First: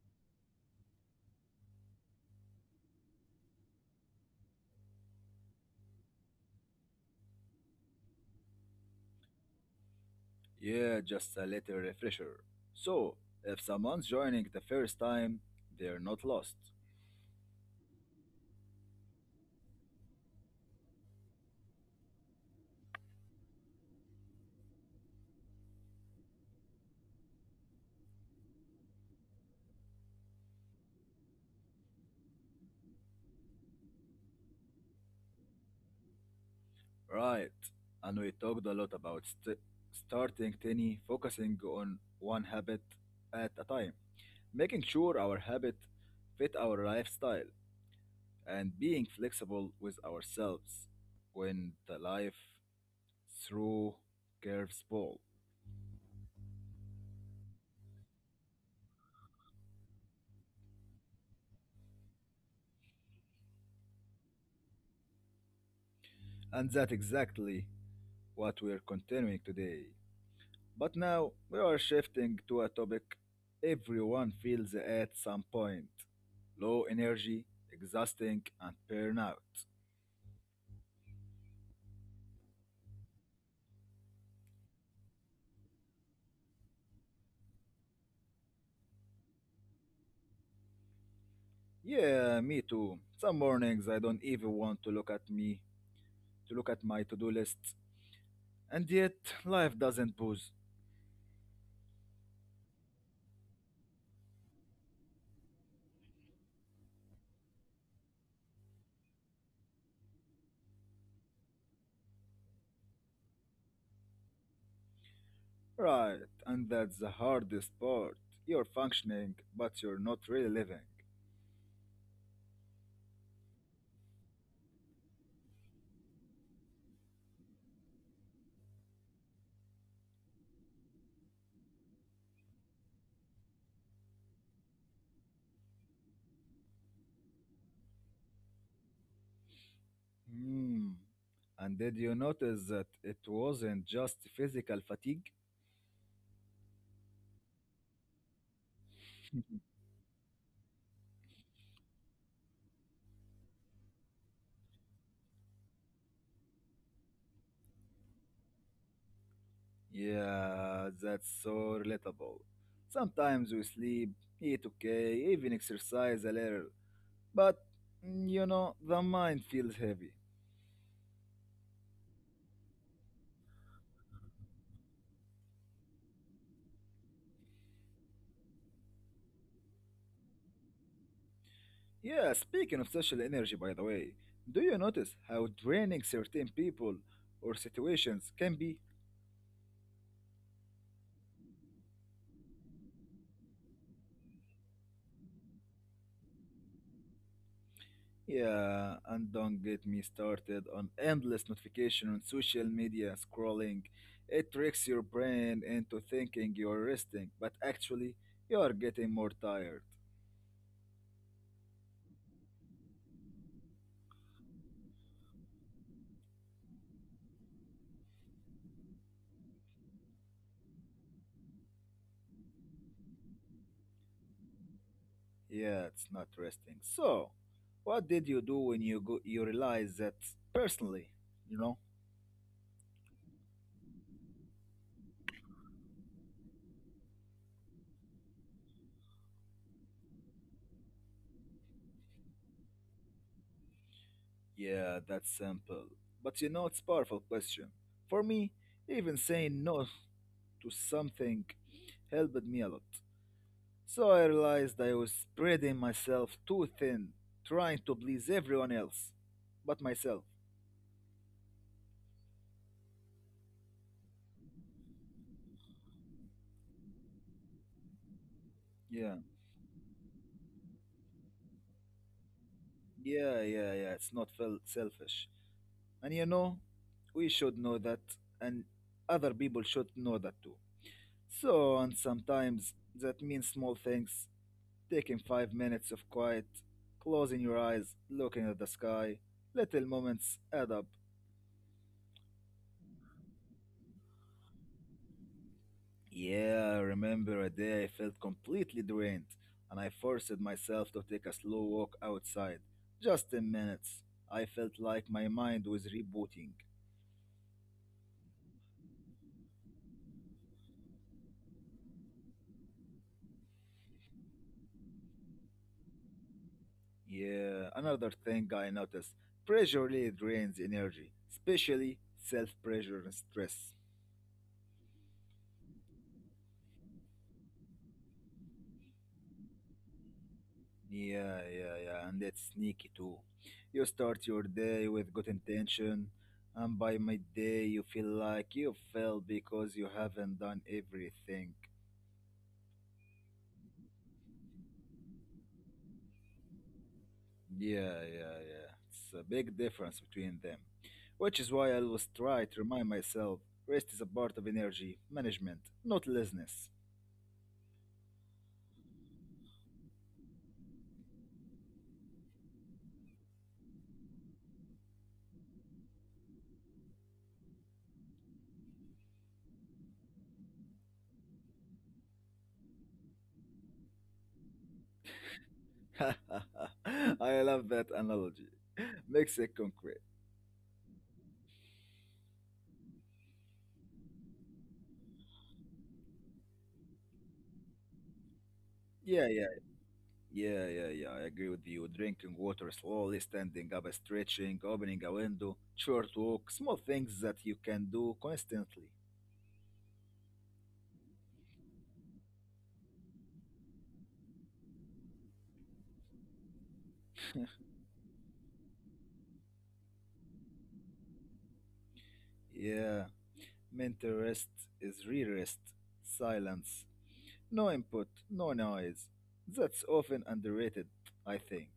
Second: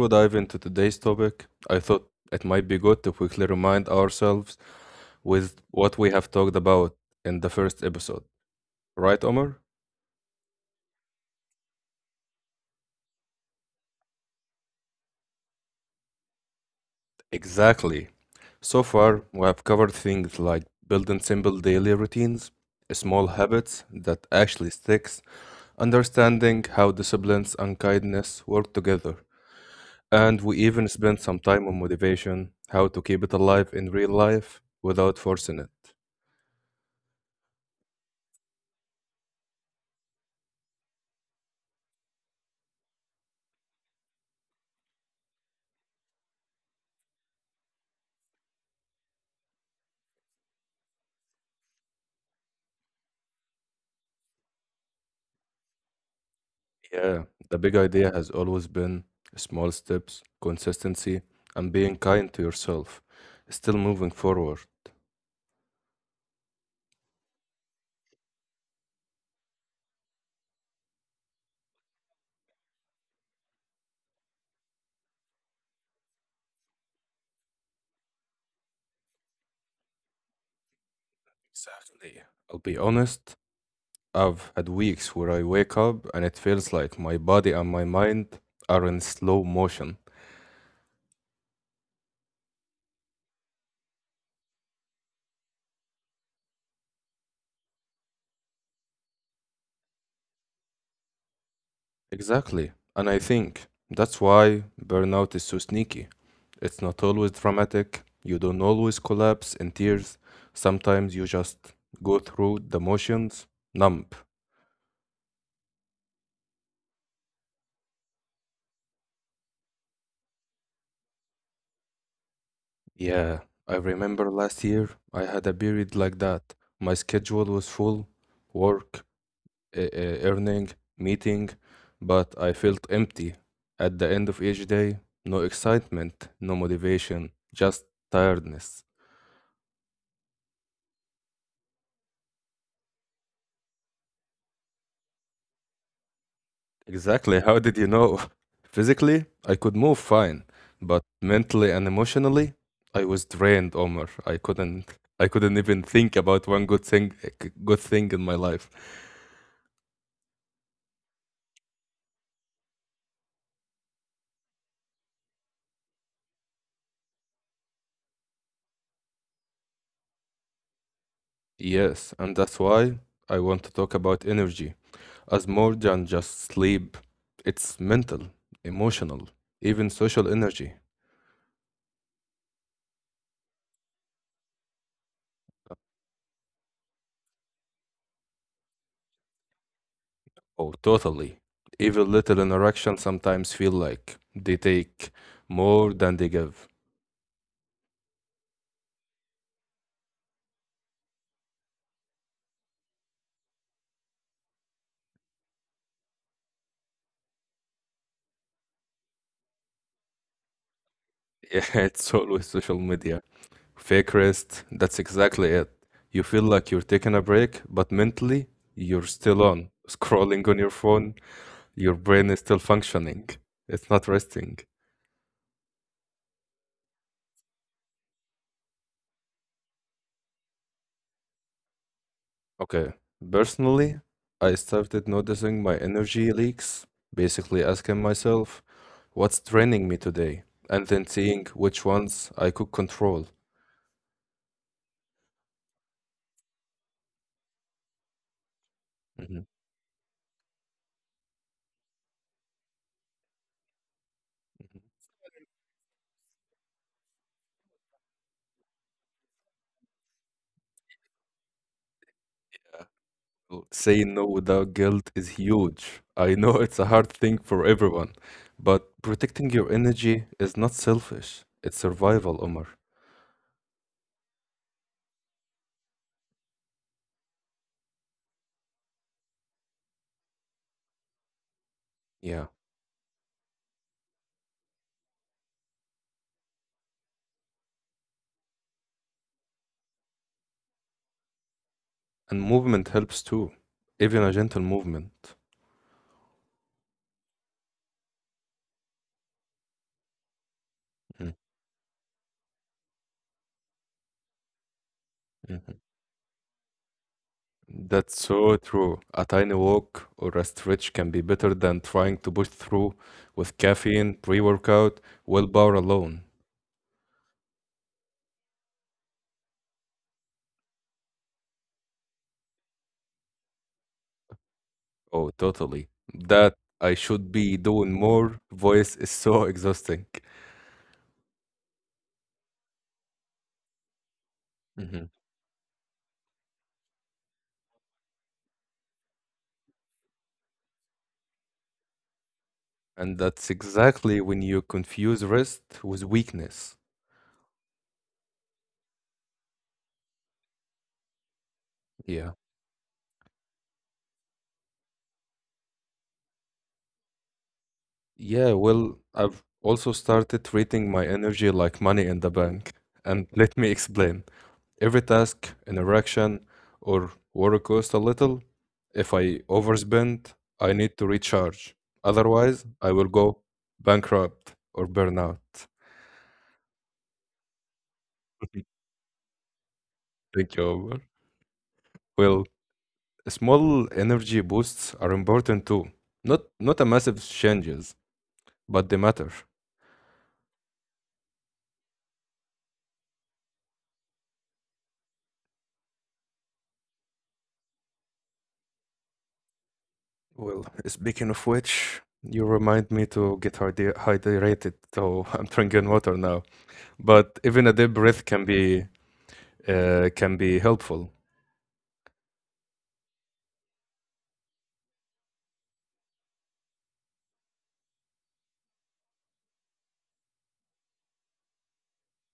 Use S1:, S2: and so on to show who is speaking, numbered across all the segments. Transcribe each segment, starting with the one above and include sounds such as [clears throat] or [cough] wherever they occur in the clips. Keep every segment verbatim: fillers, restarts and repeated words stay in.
S1: we dive into today's topic, I thought it might be good to quickly remind ourselves with what we have talked about in the first episode. Right, Omar?
S2: Yeah, just a little refresher. So, if someone's joining the first time, they're not lost.
S1: Exactly. So far, we have covered things like building simple daily routines, small habits that actually sticks, understanding how disciplines and kindness work together, and we even spent some time on motivation, how to keep it alive in real life without forcing it.
S2: Right. And we talked a lot about st- starting tiny, focusing on one habit at a time, making sure our habit fit our lifestyle, and being flexible with ourselves when the life through curves ball.
S1: Yeah, the big idea has always been small steps, consistency, and being kind to yourself. Still moving forward.
S2: And that's exactly what we're continuing today. But now we are shifting to a topic everyone feels at some point: low energy, exhausting, and burnout.
S1: Exactly. I'll be honest, I've had weeks where I wake up and it feels like my body and my mind are in slow motion.
S2: Yeah, me too. Some mornings I don't even want to look at me, to look at my to do list. And yet, life doesn't pause.
S1: Exactly. And I think that's why burnout is so sneaky. It's not always dramatic, you don't always collapse in tears. Sometimes you just go through the motions, numb.
S2: Right, and that's the hardest part. You're functioning, but you're not really living.
S1: Yeah, I remember last year I had a period like that. My schedule was full, work, e- e- earning, meeting, but I felt empty. At the end of each day, no excitement, no motivation, just tiredness.
S2: Hmm. And did you notice that it wasn't just physical fatigue?
S1: Exactly, how did you know? [laughs] Physically, I could move fine, but mentally and emotionally, I was drained, Omar. I couldn't I couldn't even think about one good thing eh, good thing in my life.
S2: Yeah, that's so relatable. Sometimes we sleep, eat okay, even exercise a little, but mm, you know, the mind feels heavy.
S1: Yes, and that's why I want to talk about energy as more than just sleep. It's mental, emotional, even social energy.
S2: Yeah, speaking of social energy, by the way, do you notice how draining certain people or situations can be?
S1: Oh, totally. Even little interactions sometimes feel like they take more than they give. [laughs]
S2: Yeah, and don't get me started on endless notification on social media scrolling. It tricks your brain into thinking you're resting, but actually, you are getting more tired.
S1: Yeah, it's always social media. Fake rest, that's exactly it. You feel like you're taking a break, but mentally, you're still on, scrolling on your phone, your brain is still functioning. It's not resting.
S2: Yeah, it's not resting. So, what did you do when you go you realize that personally, you know?
S1: Okay. Personally, I started noticing my energy leaks, basically asking myself, what's draining me today? And then seeing which ones I could control.
S2: Yeah, that's simple. But you know it's powerful question. For me,
S1: Mhm,
S2: even saying no to something helped me a lot. So I
S1: mhm.
S2: realized I was spreading myself too thin, trying to please everyone else but myself.
S1: Well, saying no without guilt is huge. I know it's a hard thing for everyone, but protecting
S2: Yeah.
S1: your energy is not selfish. It's survival, Omar.
S2: Yeah, yeah, yeah. It's not fel- selfish. And you know, we should know that and other people should know that too. So,
S1: Yeah.
S2: and sometimes that means small things: taking five minutes of quiet, closing your eyes, looking at the sky. Little moments add up.
S1: And movement helps too, even a gentle movement.
S2: Yeah, I remember a day I felt completely drained, and I forced
S1: Mm,
S2: myself to take a slow walk outside. Just ten minutes. I felt like
S1: mhm.
S2: my mind was rebooting.
S1: That's so true. A tiny walk or a stretch can be better than trying to push through with caffeine, pre-workout, willpower alone.
S2: Yeah, another thing I noticed: pressure really drains energy, especially self pressure and stress.
S1: Oh, totally. That I should be doing more voice is so [laughs] exhausting.
S2: Yeah, yeah, yeah, and it's sneaky too. You start your
S1: Mhm.
S2: day with good intention, and by midday you feel like you failed because you haven't done everything.
S1: And that's exactly when you confuse rest with weakness.
S2: Yeah, yeah, yeah. It's a big difference between them, which is why I
S1: Yeah.
S2: always try to remind myself rest is a part of energy management, not laziness.
S1: Yeah, well, I've also started treating my energy like money in the bank. And [laughs] let me explain. Every task, an erection, or work costs a little. If I overspend, I need to recharge. Otherwise, I will go bankrupt or burn out.
S2: [laughs] I love that
S1: [laughs]
S2: analogy. Makes it
S1: Thank you,
S2: concrete.
S1: Omar. Well, small energy boosts are important too. Not not a massive changes, but they matter.
S2: Yeah, yeah. Yeah, yeah, yeah, I agree with you. Drinking water slowly, standing up, stretching, opening a window, short walk, small things that you can do constantly.
S1: Well, speaking of which, you remind me to get hyde- hydrated, so [laughs] I'm drinking water now. But even a deep breath can be uh, can be helpful.
S2: Yeah, mental rest is real rest, silence, no input, no noise. That's often underrated, I think.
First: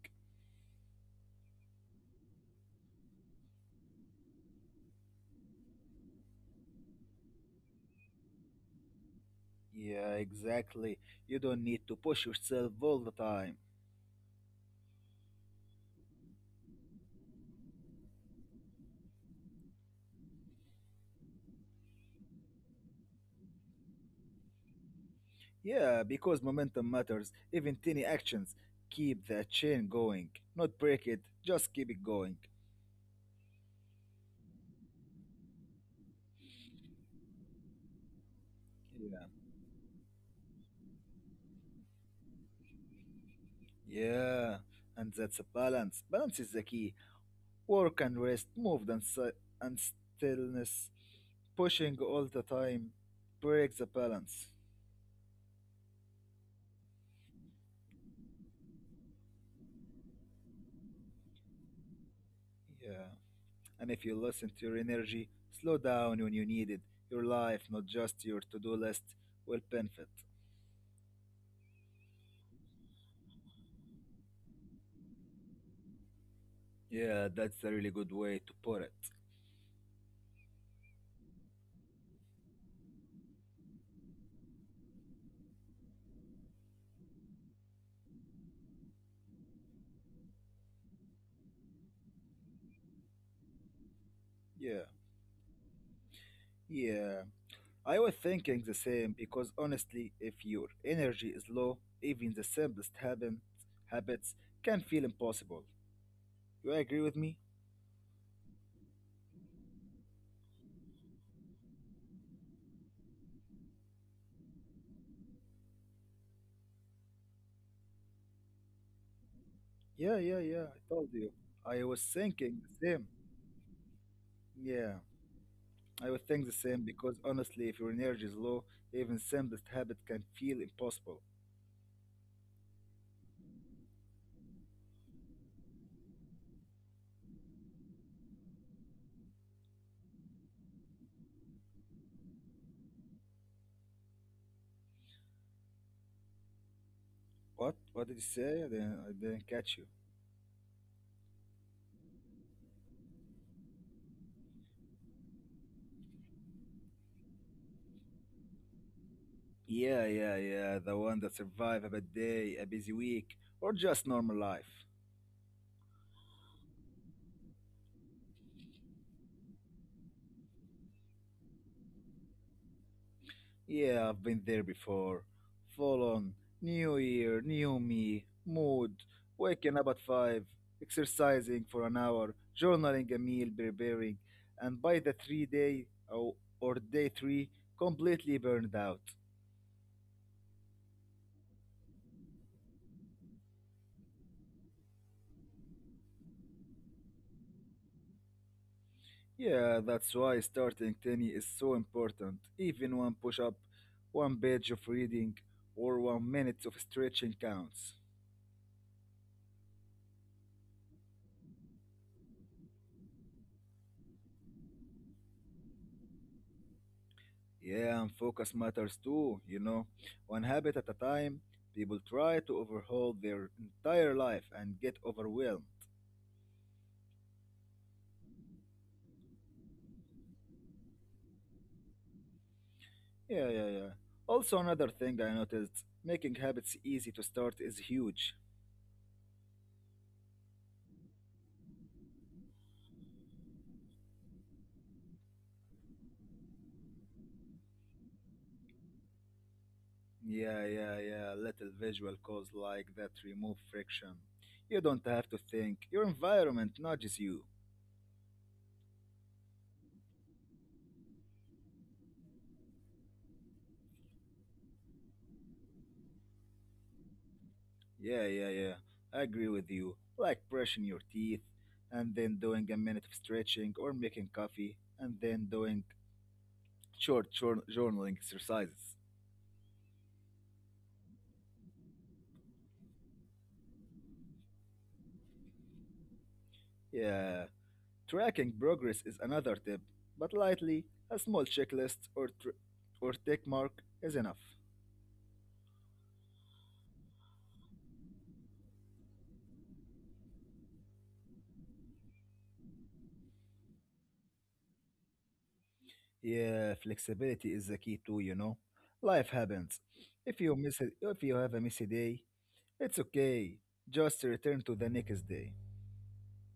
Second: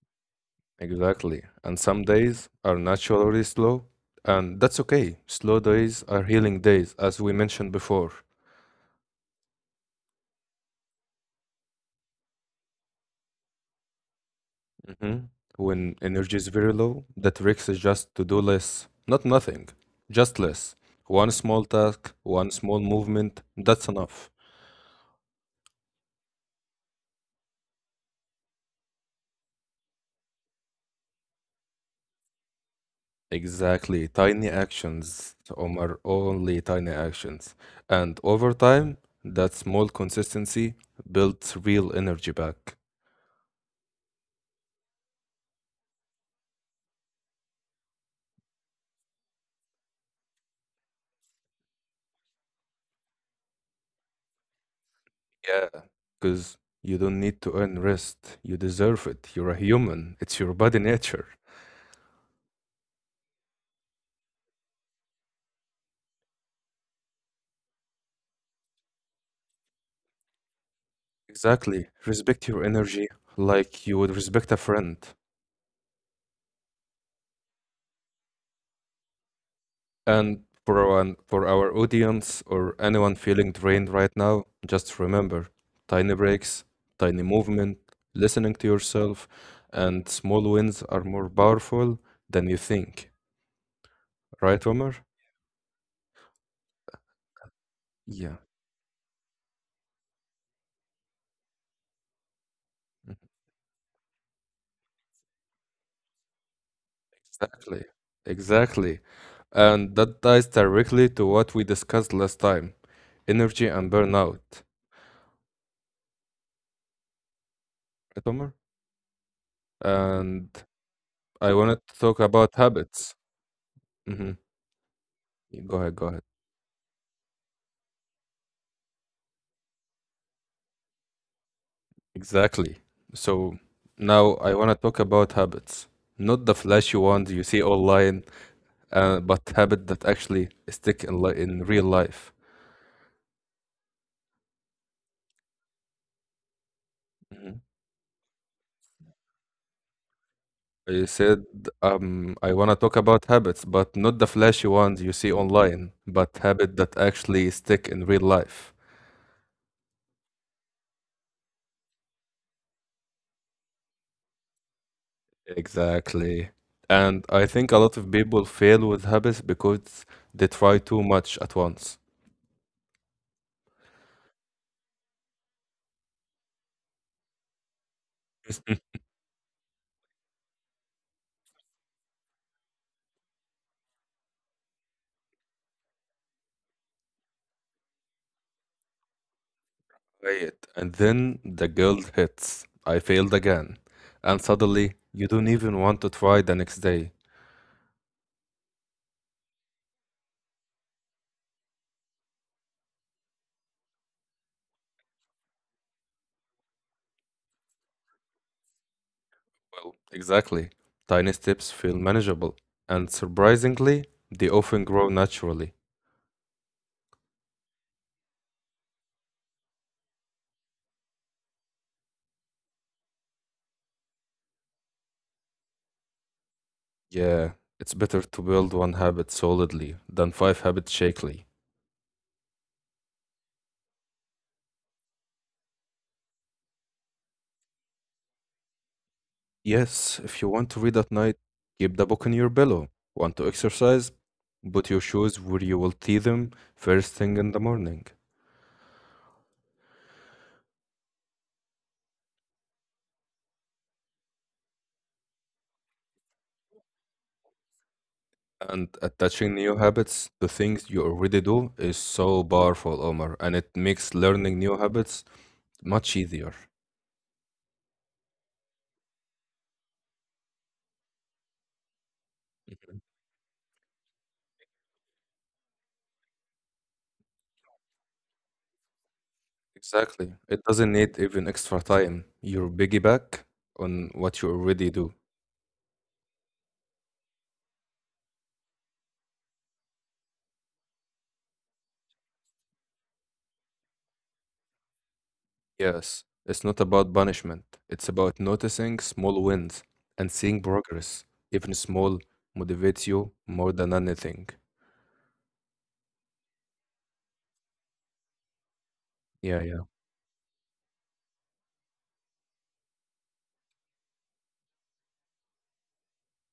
S1: Exactly. And some days are naturally slow, and that's okay. Slow days are healing days, as we mentioned before.
S2: Yeah, exactly. You don't need to push yourself all the time.
S1: hmm When energy is very low, the trick is just to do less, not nothing, just less. One small task, one small movement, that's enough.
S2: Yeah, because momentum matters, even tiny actions keep the chain going, not break it, just keep it going.
S1: Exactly. Tiny actions, Omar, only tiny actions. And over time,
S2: Yeah.
S1: that small consistency builds real energy back.
S2: Yeah, and that's a balance. Balance is the key. Work and rest, movement and, si- and stillness, pushing all the time breaks the balance.
S1: Yeah, because you don't need to earn rest. You deserve it. You're a human. It's your body nature.
S2: Yeah, and if you listen to your energy, slow down when you need it. Your life, not just your to do list, will benefit.
S1: Exactly. Respect your energy like you would respect a friend.
S2: Yeah, that's a really good way to put it.
S1: And for our, for our audience or anyone feeling drained right now, just remember tiny breaks, tiny movement, listening to yourself, and small wins are more powerful than you think. Right,
S2: Yeah,
S1: Omar?
S2: yeah. I was
S1: Yeah.
S2: thinking the same because honestly, if your energy is low, even the simplest habit, habits can feel impossible. You agree with me?
S1: Exactly, exactly. And that ties directly to what we discussed last time, energy and burnout. Right, Omar?
S2: Yeah, yeah,
S1: And
S2: yeah. I told you.
S1: I wanted
S2: I
S1: to
S2: was
S1: talk about
S2: thinking the same.
S1: habits. hmm
S2: Yeah,
S1: Go ahead, go
S2: I
S1: ahead.
S2: would think the same because honestly, if your energy is low, even simplest habit can feel impossible.
S1: Exactly. So now I want to talk about habits. Not the flashy ones you see online, uh, but habits that actually stick in, li in real life. Mm-hmm.
S2: What? What did you say? I didn't, I didn't catch you.
S1: I said, um, I want to talk about habits, but not the flashy ones you see online, but habits that actually stick in real life.
S2: Yeah, yeah, yeah. The one that survive a bad day, a busy week, or just normal life.
S1: Exactly. And I think a lot of people fail with habits because they try too much at once.
S2: Yeah, I've been there before. Full on. New year, new me, mood, waking up at five, exercising for an hour, journaling a meal preparing, and by the three day or, or day three, completely burned out.
S1: Right. And then the guilt hits. I failed again. And suddenly, you don't even want to try the next day.
S2: Yeah, that's why starting tiny is so important. Even one push up, one page of reading, or one minute of stretching counts.
S1: Well, exactly. Tiny steps feel manageable. And surprisingly, they often grow naturally.
S2: Yeah, and focus matters too, you know. One habit at a time, people try to overhaul their entire life and get overwhelmed.
S1: Yeah, it's better to build one habit solidly than five habits shakily.
S2: Yeah, yeah, yeah. Also, another thing I noticed: making habits easy to start is huge.
S1: Yes, if you want to read at night, keep the book on your pillow. Want to exercise? Put your shoes where you will see them first thing in the morning.
S2: Yeah, yeah, yeah. Little visual calls like that remove friction. You don't have to think, your environment nudges you.
S1: And attaching new habits to things you already do is so powerful, Omar, and it makes learning new habits much easier.
S2: Yeah, yeah, yeah. I agree with you. Like brushing your teeth, and then doing a minute of stretching, or making coffee, and then doing short jour- journaling exercises.
S1: Exactly. It doesn't need even extra time. You're piggyback on what you already do.
S2: Yeah. Tracking progress is another tip, but lightly, a small checklist or, tr- or tick mark is enough.
S1: Yes, it's not about punishment. It's about noticing small wins and seeing progress. Even small motivates you more than anything.
S2: Yeah, flexibility is the key too, you know. Life
S1: Yeah,
S2: happens.
S1: yeah.
S2: If you miss it, if you have a missy day, it's okay. Just return to the next day.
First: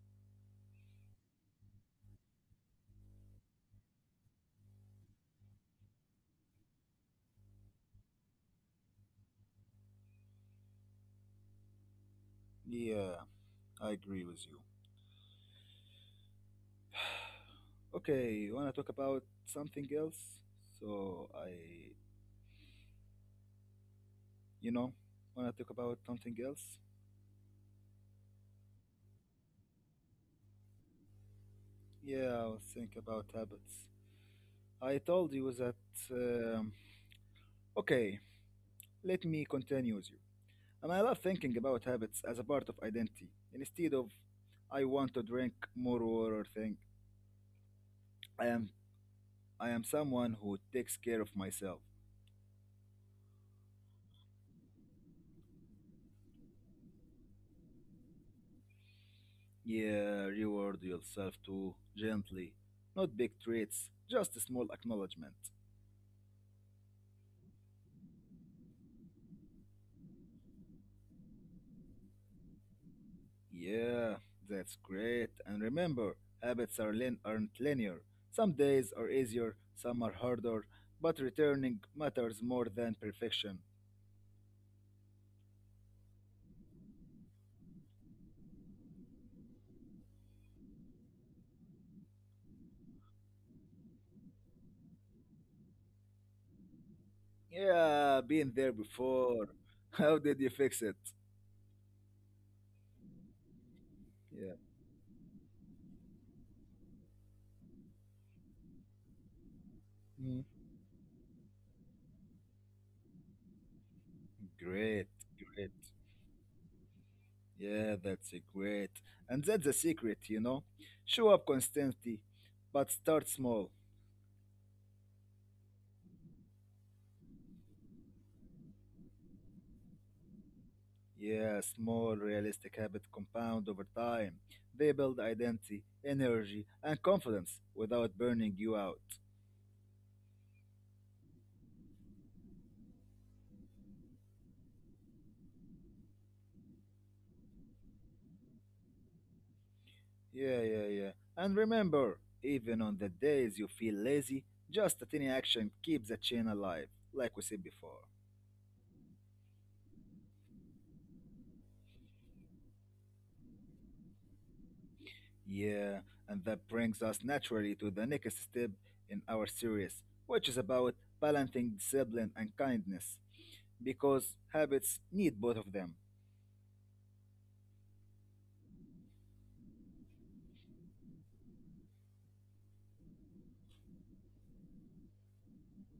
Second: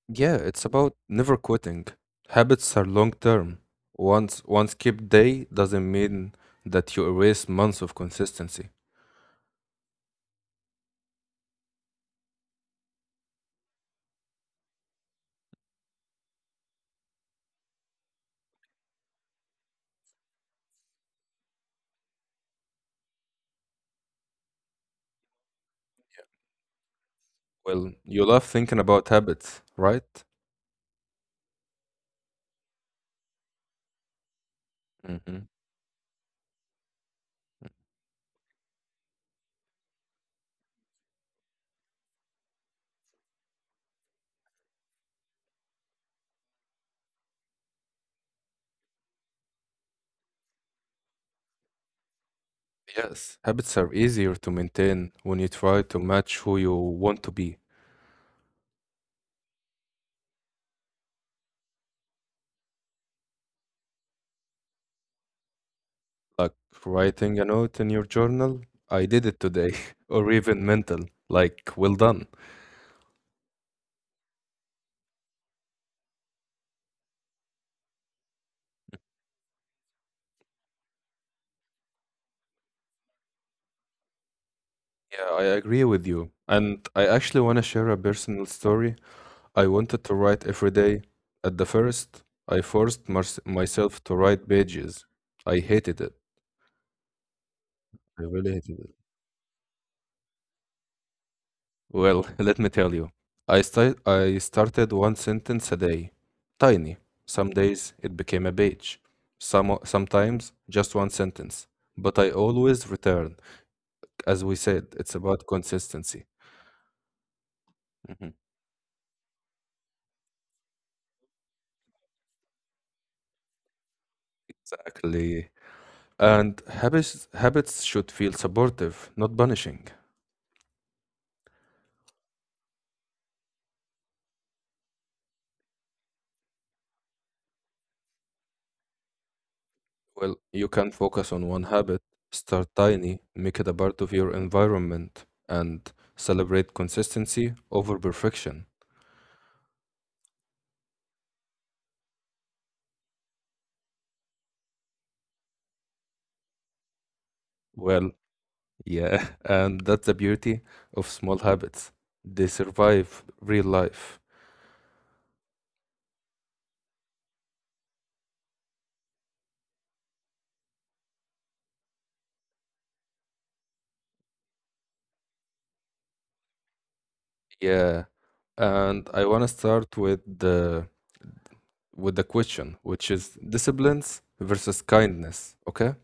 S1: Yeah, it's about never quitting. Habits are long term. Once one skip day doesn't mean that you erase months of consistency.
S2: Yeah, I agree with you. [sighs] Okay, you wanna talk about something else? So I, you know, wanna talk about something else?
S1: Well, you love thinking about habits, right?
S2: Yeah, I was thinking about habits. I told
S1: Hmm.
S2: you that. Um, okay, let me continue with you. And I love thinking about habits as a part of identity. Instead of I want to drink more water thing, I am I am someone who takes care of myself.
S1: Yes. Habits are easier to maintain when you try to match who you want to be.
S2: Yeah, reward yourself too gently. Not big treats, just a small acknowledgement.
S1: Like writing a note in your journal, I did it today, [laughs] or even mental, like, well done.
S2: Yeah, that's great. And remember, habits are lin- aren't linear. Some days are easier, some are harder, but returning matters more than perfection.
S1: Yeah, I agree with you. And I actually want to share a personal story. I wanted to write every day. At the first, I forced mars- myself to write pages. I hated it. I
S2: Yeah,
S1: really
S2: been there
S1: hated it.
S2: before. [laughs] How did you fix it?
S1: Well, [laughs] let me tell you. I sta- I
S2: Yeah.
S1: started one sentence a day. Tiny. Some days it became a page. Some
S2: Mm.
S1: sometimes just one sentence. But I always returned. As we said,
S2: Great,
S1: it's about
S2: great.
S1: consistency.
S2: Yeah,
S1: Hmm.
S2: that's a great. And that's the secret, you know. Show up constantly, but start small.
S1: Exactly. And habits habits should feel supportive, not punishing.
S2: Yeah, small realistic habits compound over time. They build identity, energy, and confidence without burning you out.
S1: Well, you can focus on one habit, start tiny, make it a part of your environment, and celebrate consistency over perfection.
S2: Yeah, yeah, yeah. And remember, even on the days you feel lazy, just a tiny action keeps the chain alive, like we said before.
S1: Well, yeah, [laughs] and that's the beauty of small habits. They survive real life.
S2: Yeah, and that brings us naturally to the next step in our series, which is about balancing discipline and kindness, because habits need both of them.
S1: Yeah. And I want to start with the with the question, which is disciplines versus kindness. Okay.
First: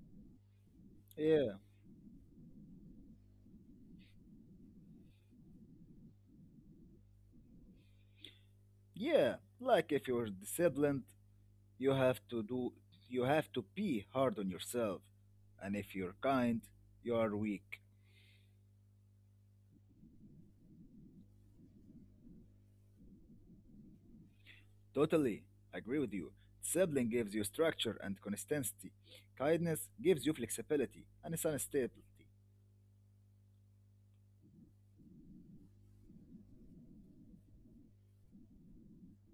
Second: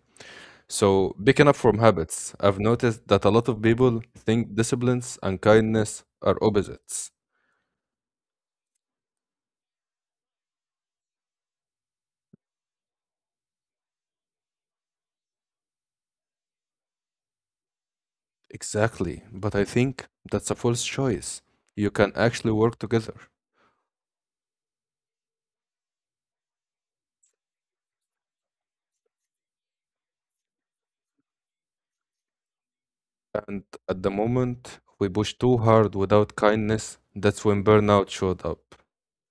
S1: So, picking
S2: Yeah,
S1: up from habits, I've noticed that a lot of people think disciplines and kindness are opposites.
S2: yeah, like if you're disciplined, You have to do you have to be hard on yourself. And if you're kind, you are weak.
S1: Exactly. But I think that's a false choice. You can actually work together.
S2: Totally agree with you. Discipline gives you structure and consistency. Kindness gives you flexibility and stability.
S1: And at the moment we push too hard without kindness, that's when burnout showed up.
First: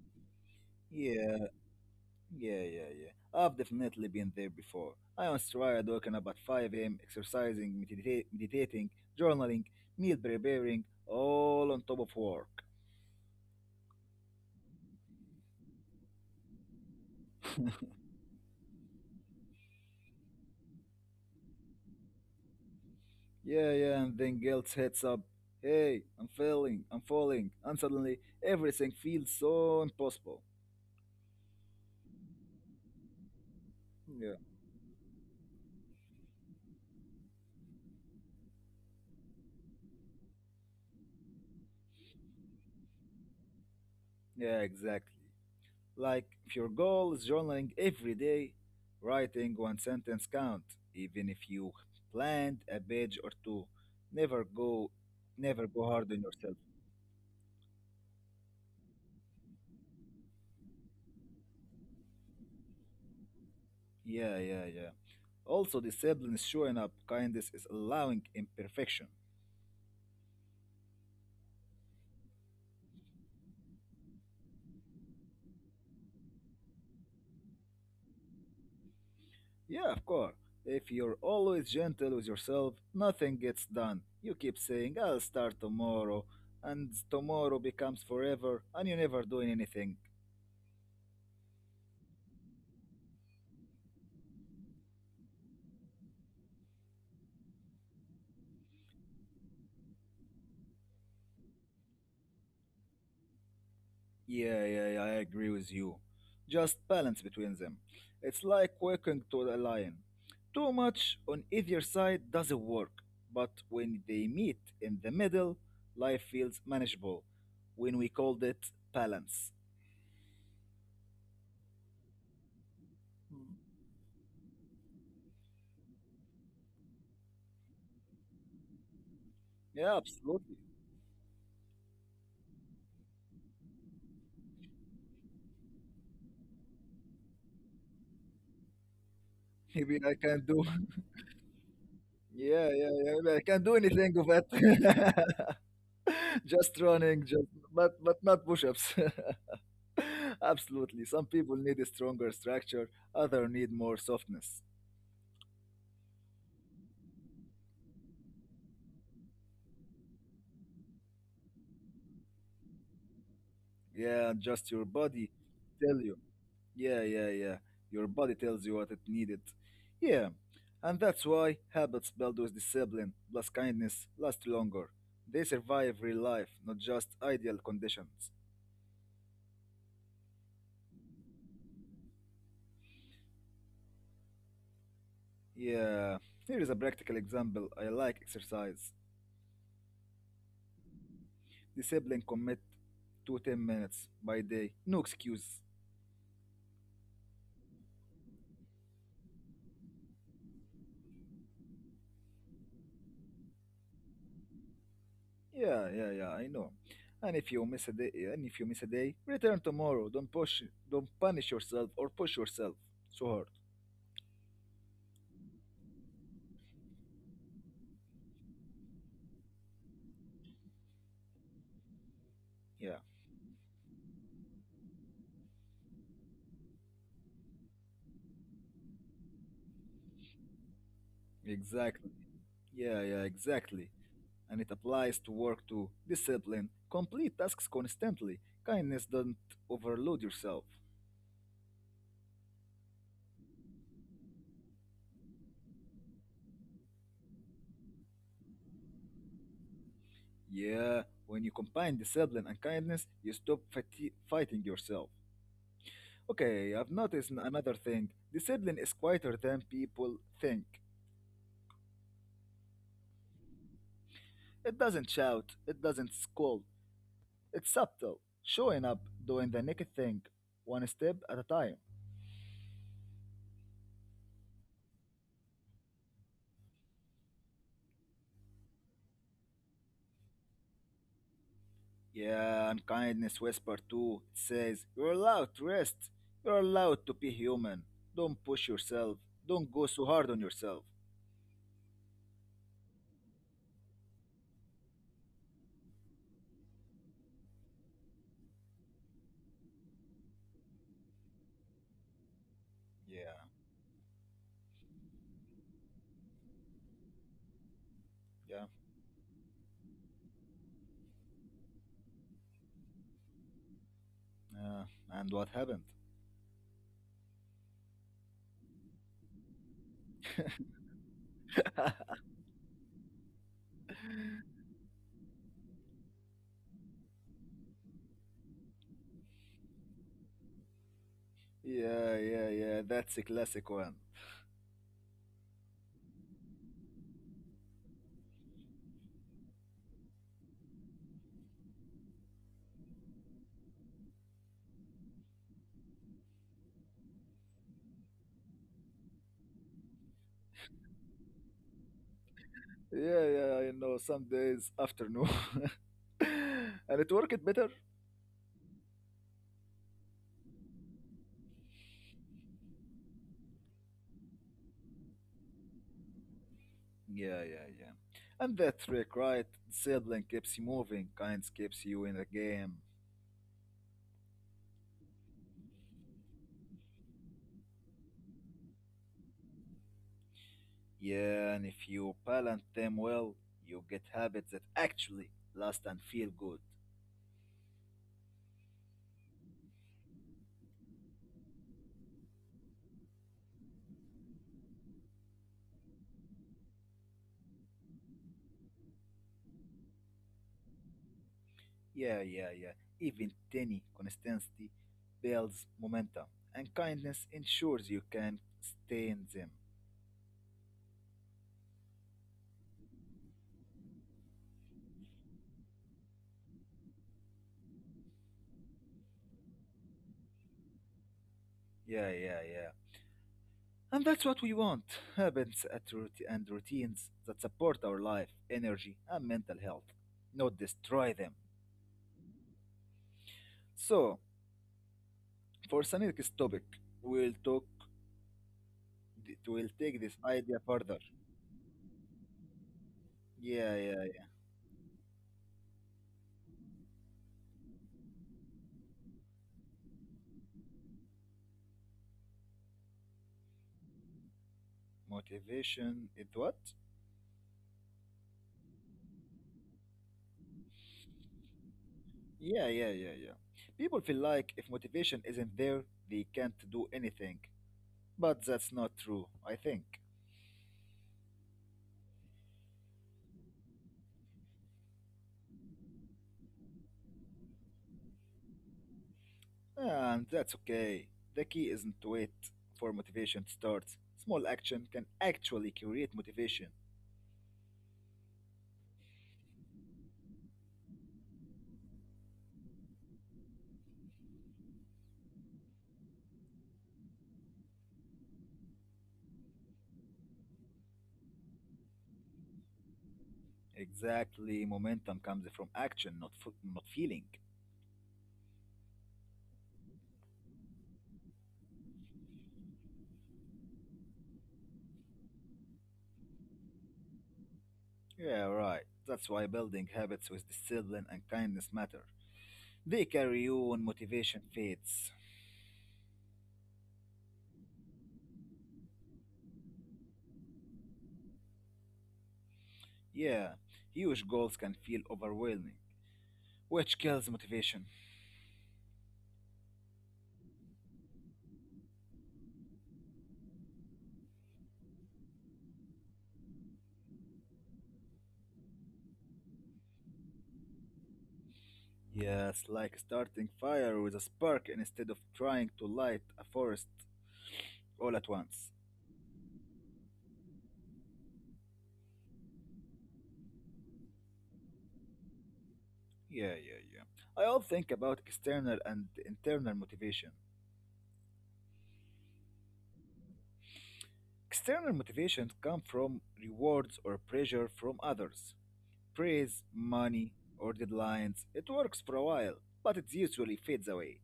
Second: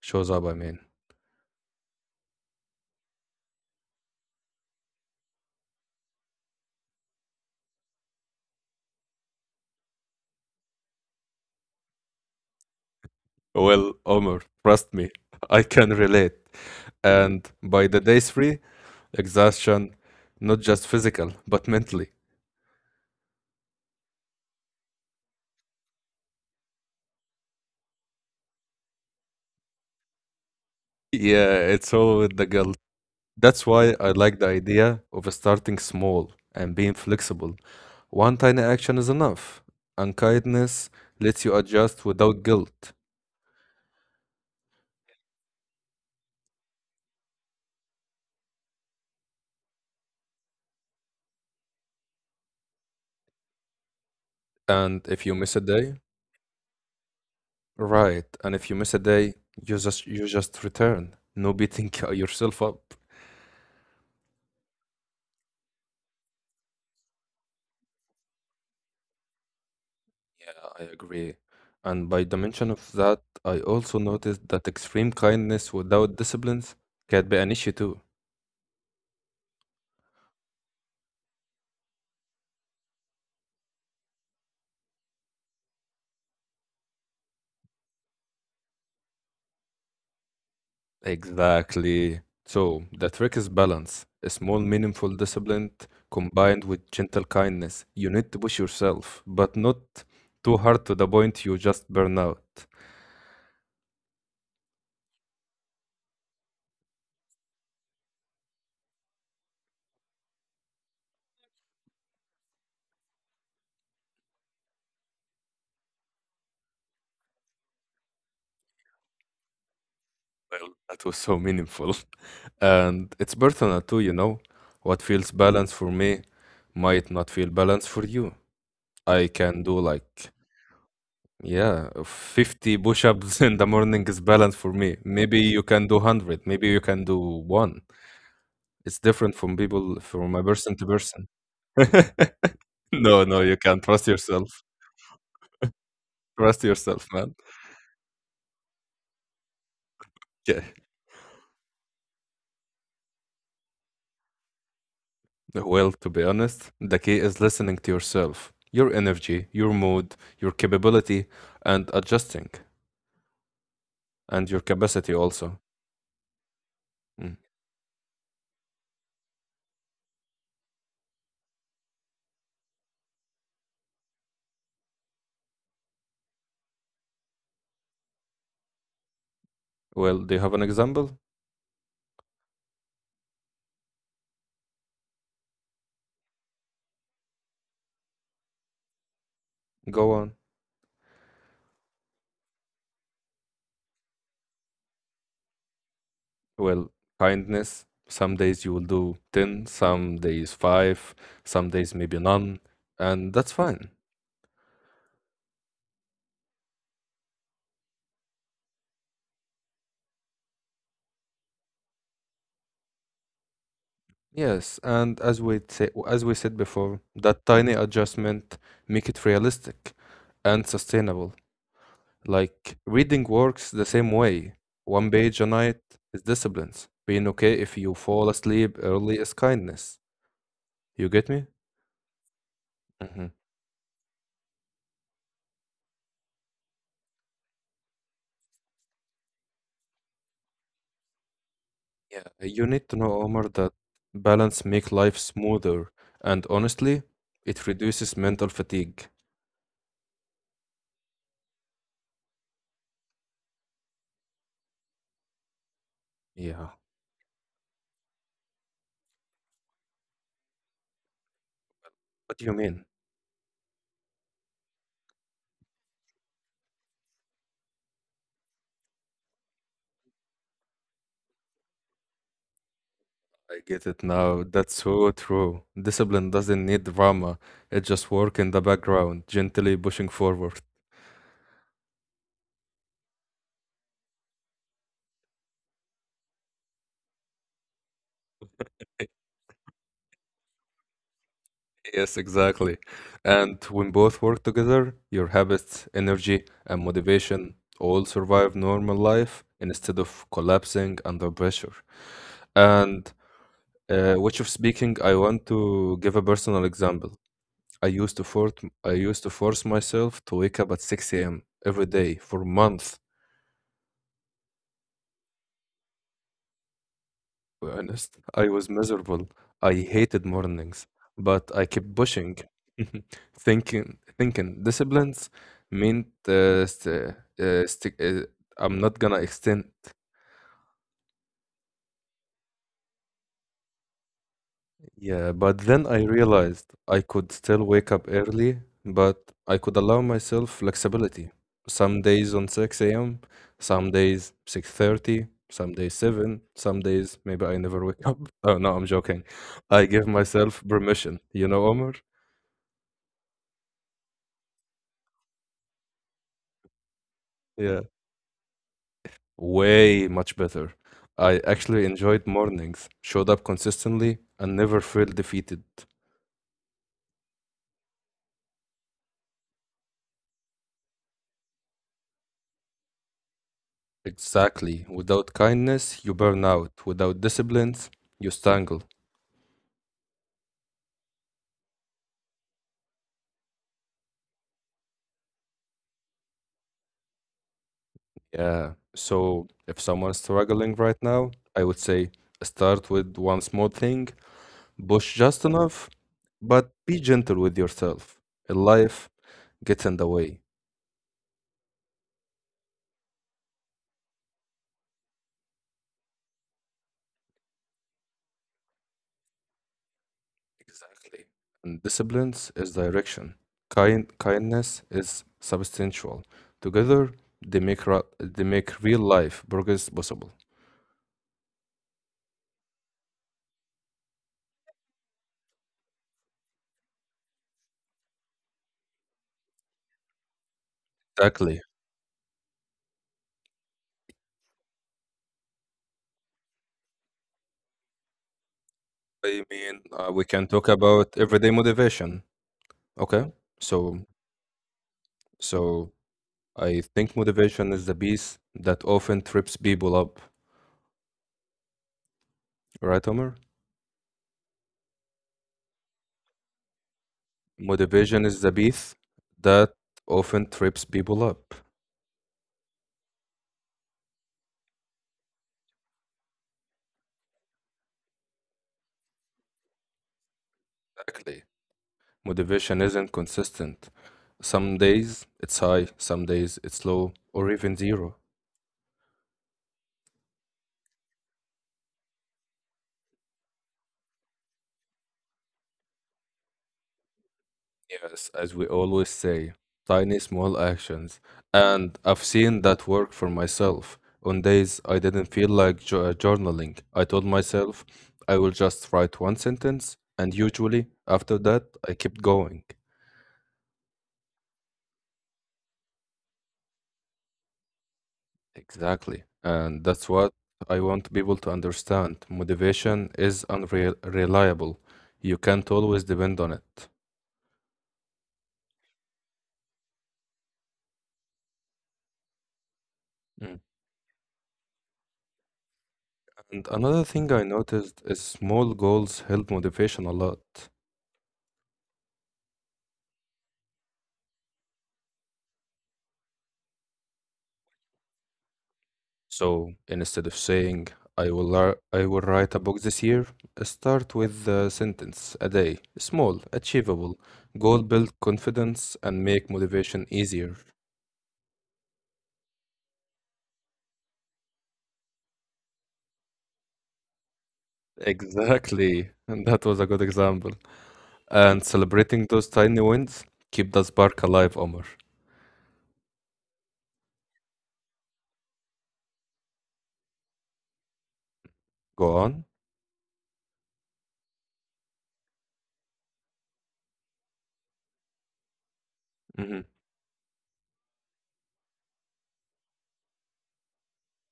S1: Shows up, I mean.
S2: Yeah, yeah, yeah, yeah. I've definitely been there before. I once tried waking up at five a m, exercising, medita- meditating, journaling, meal preparing, all on top of work.
S1: Well, Omar, trust me, [laughs] I can relate. And by the day three, exhaustion, not just physical, but mentally.
S2: Yeah, yeah, and then guilt hits up. Hey, I'm failing, I'm falling, and suddenly everything feels so impossible.
S1: Yeah, it's all with the guilt. That's why I like
S2: Yeah,
S1: the idea of starting small and being flexible. One tiny action is enough, and kindness lets you adjust without guilt.
S2: yeah, exactly. Like if your goal is journaling every day, writing one sentence count, even if you planned a page or two. Never
S1: And if
S2: go,
S1: you miss a day,
S2: never go hard on yourself.
S1: Right, and if you miss a day, you just you just return. No beating [laughs] yourself up.
S2: Yeah, yeah, yeah. Also, discipline is showing up. Kindness is allowing imperfection.
S1: Yeah, I agree. And by dimension of that, I also noticed that extreme kindness without disciplines can be an issue too.
S2: Yeah, of course. If you're always gentle with yourself, nothing gets done. You keep saying, I'll start tomorrow, and tomorrow becomes forever, and you're never doing anything.
S1: Exactly. So the trick is balance. A small, meaningful discipline combined with gentle kindness. You need to push yourself, but not too hard to the point you just burn out.
S2: Yeah, yeah, yeah, I agree with you. Just balance between them. It's like walking to a lion. Too much on either side doesn't work, but when they meet in the middle, life feels manageable. When we called it balance.
S1: Well, that was so meaningful. [laughs] And it's personal too, you know. What feels balanced for me might not feel balanced for you. I can do
S2: Yeah,
S1: like,
S2: absolutely.
S1: yeah, fifty push-ups [laughs] in the morning is balanced for me. Maybe you can do one hundred, maybe you can do one. It's different from
S2: [laughs]
S1: people
S2: Maybe I
S1: from a
S2: can do
S1: person to person. [laughs]
S2: Yeah, yeah,
S1: No,
S2: yeah.
S1: no,
S2: yeah, I
S1: you
S2: can
S1: can
S2: do
S1: trust
S2: anything of
S1: yourself.
S2: that. [laughs]
S1: Trust
S2: Just
S1: yourself,
S2: running,
S1: man.
S2: just but but not push-ups. [laughs]
S1: Yeah.
S2: Absolutely. Some people need a stronger structure, other need more softness.
S1: Well, to be honest, the key is listening to yourself, your energy, your mood, your capability, and adjusting,
S2: Yeah,
S1: and
S2: and
S1: your
S2: just your
S1: capacity
S2: body
S1: also.
S2: tell you. Yeah,
S1: Mm.
S2: yeah, yeah. Your body tells you what it needed. Yeah. And that's why habits built with discipline plus kindness last longer. They survive real life, not just ideal conditions.
S1: Well, do you have an example?
S2: Yeah, here is a practical example. I like exercise.
S1: Go on.
S2: The sibling commit to ten minutes by day. No excuse.
S1: Well, kindness, some days you will do ten, some days five, some days maybe none, and that's fine.
S2: Yeah, yeah, yeah, I know. And if you miss a day, and if you miss a day, return tomorrow. Don't push, don't punish yourself or push yourself so hard.
S1: Yes, and as we say, as we said before, that tiny adjustment make it realistic and sustainable. Like
S2: Yeah,
S1: reading works the same way. One page a night is discipline. Being okay if you fall asleep early is kindness. You get me?
S2: exactly. Yeah,
S1: Mhm.
S2: yeah, exactly. And it applies to work too. Discipline, complete tasks constantly. Kindness do not overload yourself.
S1: Yeah, you need to know, Omar, that balance make life smoother, and honestly, it reduces mental fatigue.
S2: Yeah, when you combine discipline and kindness, you stop fati- fighting yourself.
S1: Yeah,
S2: Okay, I've noticed n- another thing. The sibling is quieter than people think.
S1: what do you mean?
S2: It doesn't shout, it doesn't scold. It's subtle, showing up, doing the naked thing, one step at a time.
S1: I get it now. That's so true. Discipline doesn't need drama. It just work in the background, gently pushing forward.
S2: Yeah, and kindness whisper too. It says, you're allowed to rest. You're allowed to be human. Don't push yourself. Don't go so hard on yourself.
S1: Yes, exactly. And when both work together, your habits, energy, and motivation all survive normal life instead of collapsing under pressure. And
S2: Yeah,
S1: Uh, which of speaking, I want to give a personal example. I used to force
S2: yeah.
S1: I used to force myself to wake up at six a m every day for months.
S2: Uh, and what happened?
S1: To be honest, I was miserable. I hated mornings, but I kept
S2: [laughs]
S1: pushing, [laughs] thinking, thinking. Disciplines meant uh, st uh, sti uh, I'm not gonna extend.
S2: Yeah, yeah, yeah. That's a classic one.
S1: Yeah, but then I realized I could still wake up early, but I could allow myself flexibility. Some days on six a m, some days six thirty, some days seven, some days maybe I never wake up. [laughs] Oh no, I'm joking. I give myself permission, you know, Omar?
S2: Yeah, yeah, I know. Some days afternoon, [laughs] and it worked better?
S1: Yeah, way much better. I actually enjoyed mornings, showed up consistently, and never felt defeated.
S2: Yeah, yeah, yeah. And that trick, right? Discipline keeps you moving, kinds keeps you in the game.
S1: Exactly. Without kindness, you burn out. Without disciplines, you strangle.
S2: Yeah, and if you balance them well, you get habits that actually last and feel good.
S1: Yeah. So if someone's struggling right now, I would say start with one small thing, push just enough, but be gentle with yourself. In life gets in the way.
S2: Yeah, yeah, yeah. Even tiny consistency builds momentum, and kindness ensures you can stay in them.
S1: Exactly. And disciplines is direction. Kind kindness is substantial. Together they make ra- they make real life progress possible.
S2: Yeah, yeah, yeah. And that's what we want habits at rout- and routines that support our life, energy, and mental health, not destroy them.
S1: Exactly.
S2: So, for the next topic, we'll talk.
S1: I
S2: We'll
S1: mean,
S2: take
S1: uh,
S2: this
S1: we can
S2: idea
S1: talk
S2: further.
S1: about everyday motivation. Okay.
S2: Yeah,
S1: So
S2: yeah, yeah.
S1: so I think motivation is the beast that often trips people up. Right, Omar?
S2: Motivation. It what?
S1: Motivation is the beast that often trips people up.
S2: Yeah, yeah, yeah, yeah. People feel like if motivation isn't there, they can't do anything. But that's not true, I think.
S1: Exactly. Motivation isn't consistent. Some days it's high, some days it's low, or even zero.
S2: And that's okay. The key isn't to wait for motivation to start. Small action can actually create motivation.
S1: Yes, as we always say, tiny small actions. And I've seen that work for myself. On days I didn't feel like jo- uh, journaling, I told myself I will just write one sentence, and usually after that, I kept going.
S2: Exactly, momentum comes from action, not f- not feeling.
S1: Exactly. And that's what I want people to understand. Motivation is unreliable. You can't always depend on it.
S2: Yeah, right. That's why building habits with discipline and kindness matter. They carry
S1: Mm.
S2: you when motivation fades.
S1: And another thing I noticed is small goals help motivation a lot.
S2: Yeah, huge goals can feel overwhelming, which kills motivation.
S1: So instead of saying, I will, lar- I will write a book this year, start with the sentence a day, small, achievable, goal build confidence and make motivation easier.
S2: Yes, like starting fire with a spark instead of trying to light a forest all at once.
S1: Exactly. [laughs] And that was a good example. And celebrating those tiny wins, keep the spark alive, Omar.
S2: Yeah, yeah, yeah. I all think about external and internal motivation.
S1: Go on.
S2: External motivations come from rewards or pressure from others, praise, money, or deadlines. It works for a while, but it usually fades away.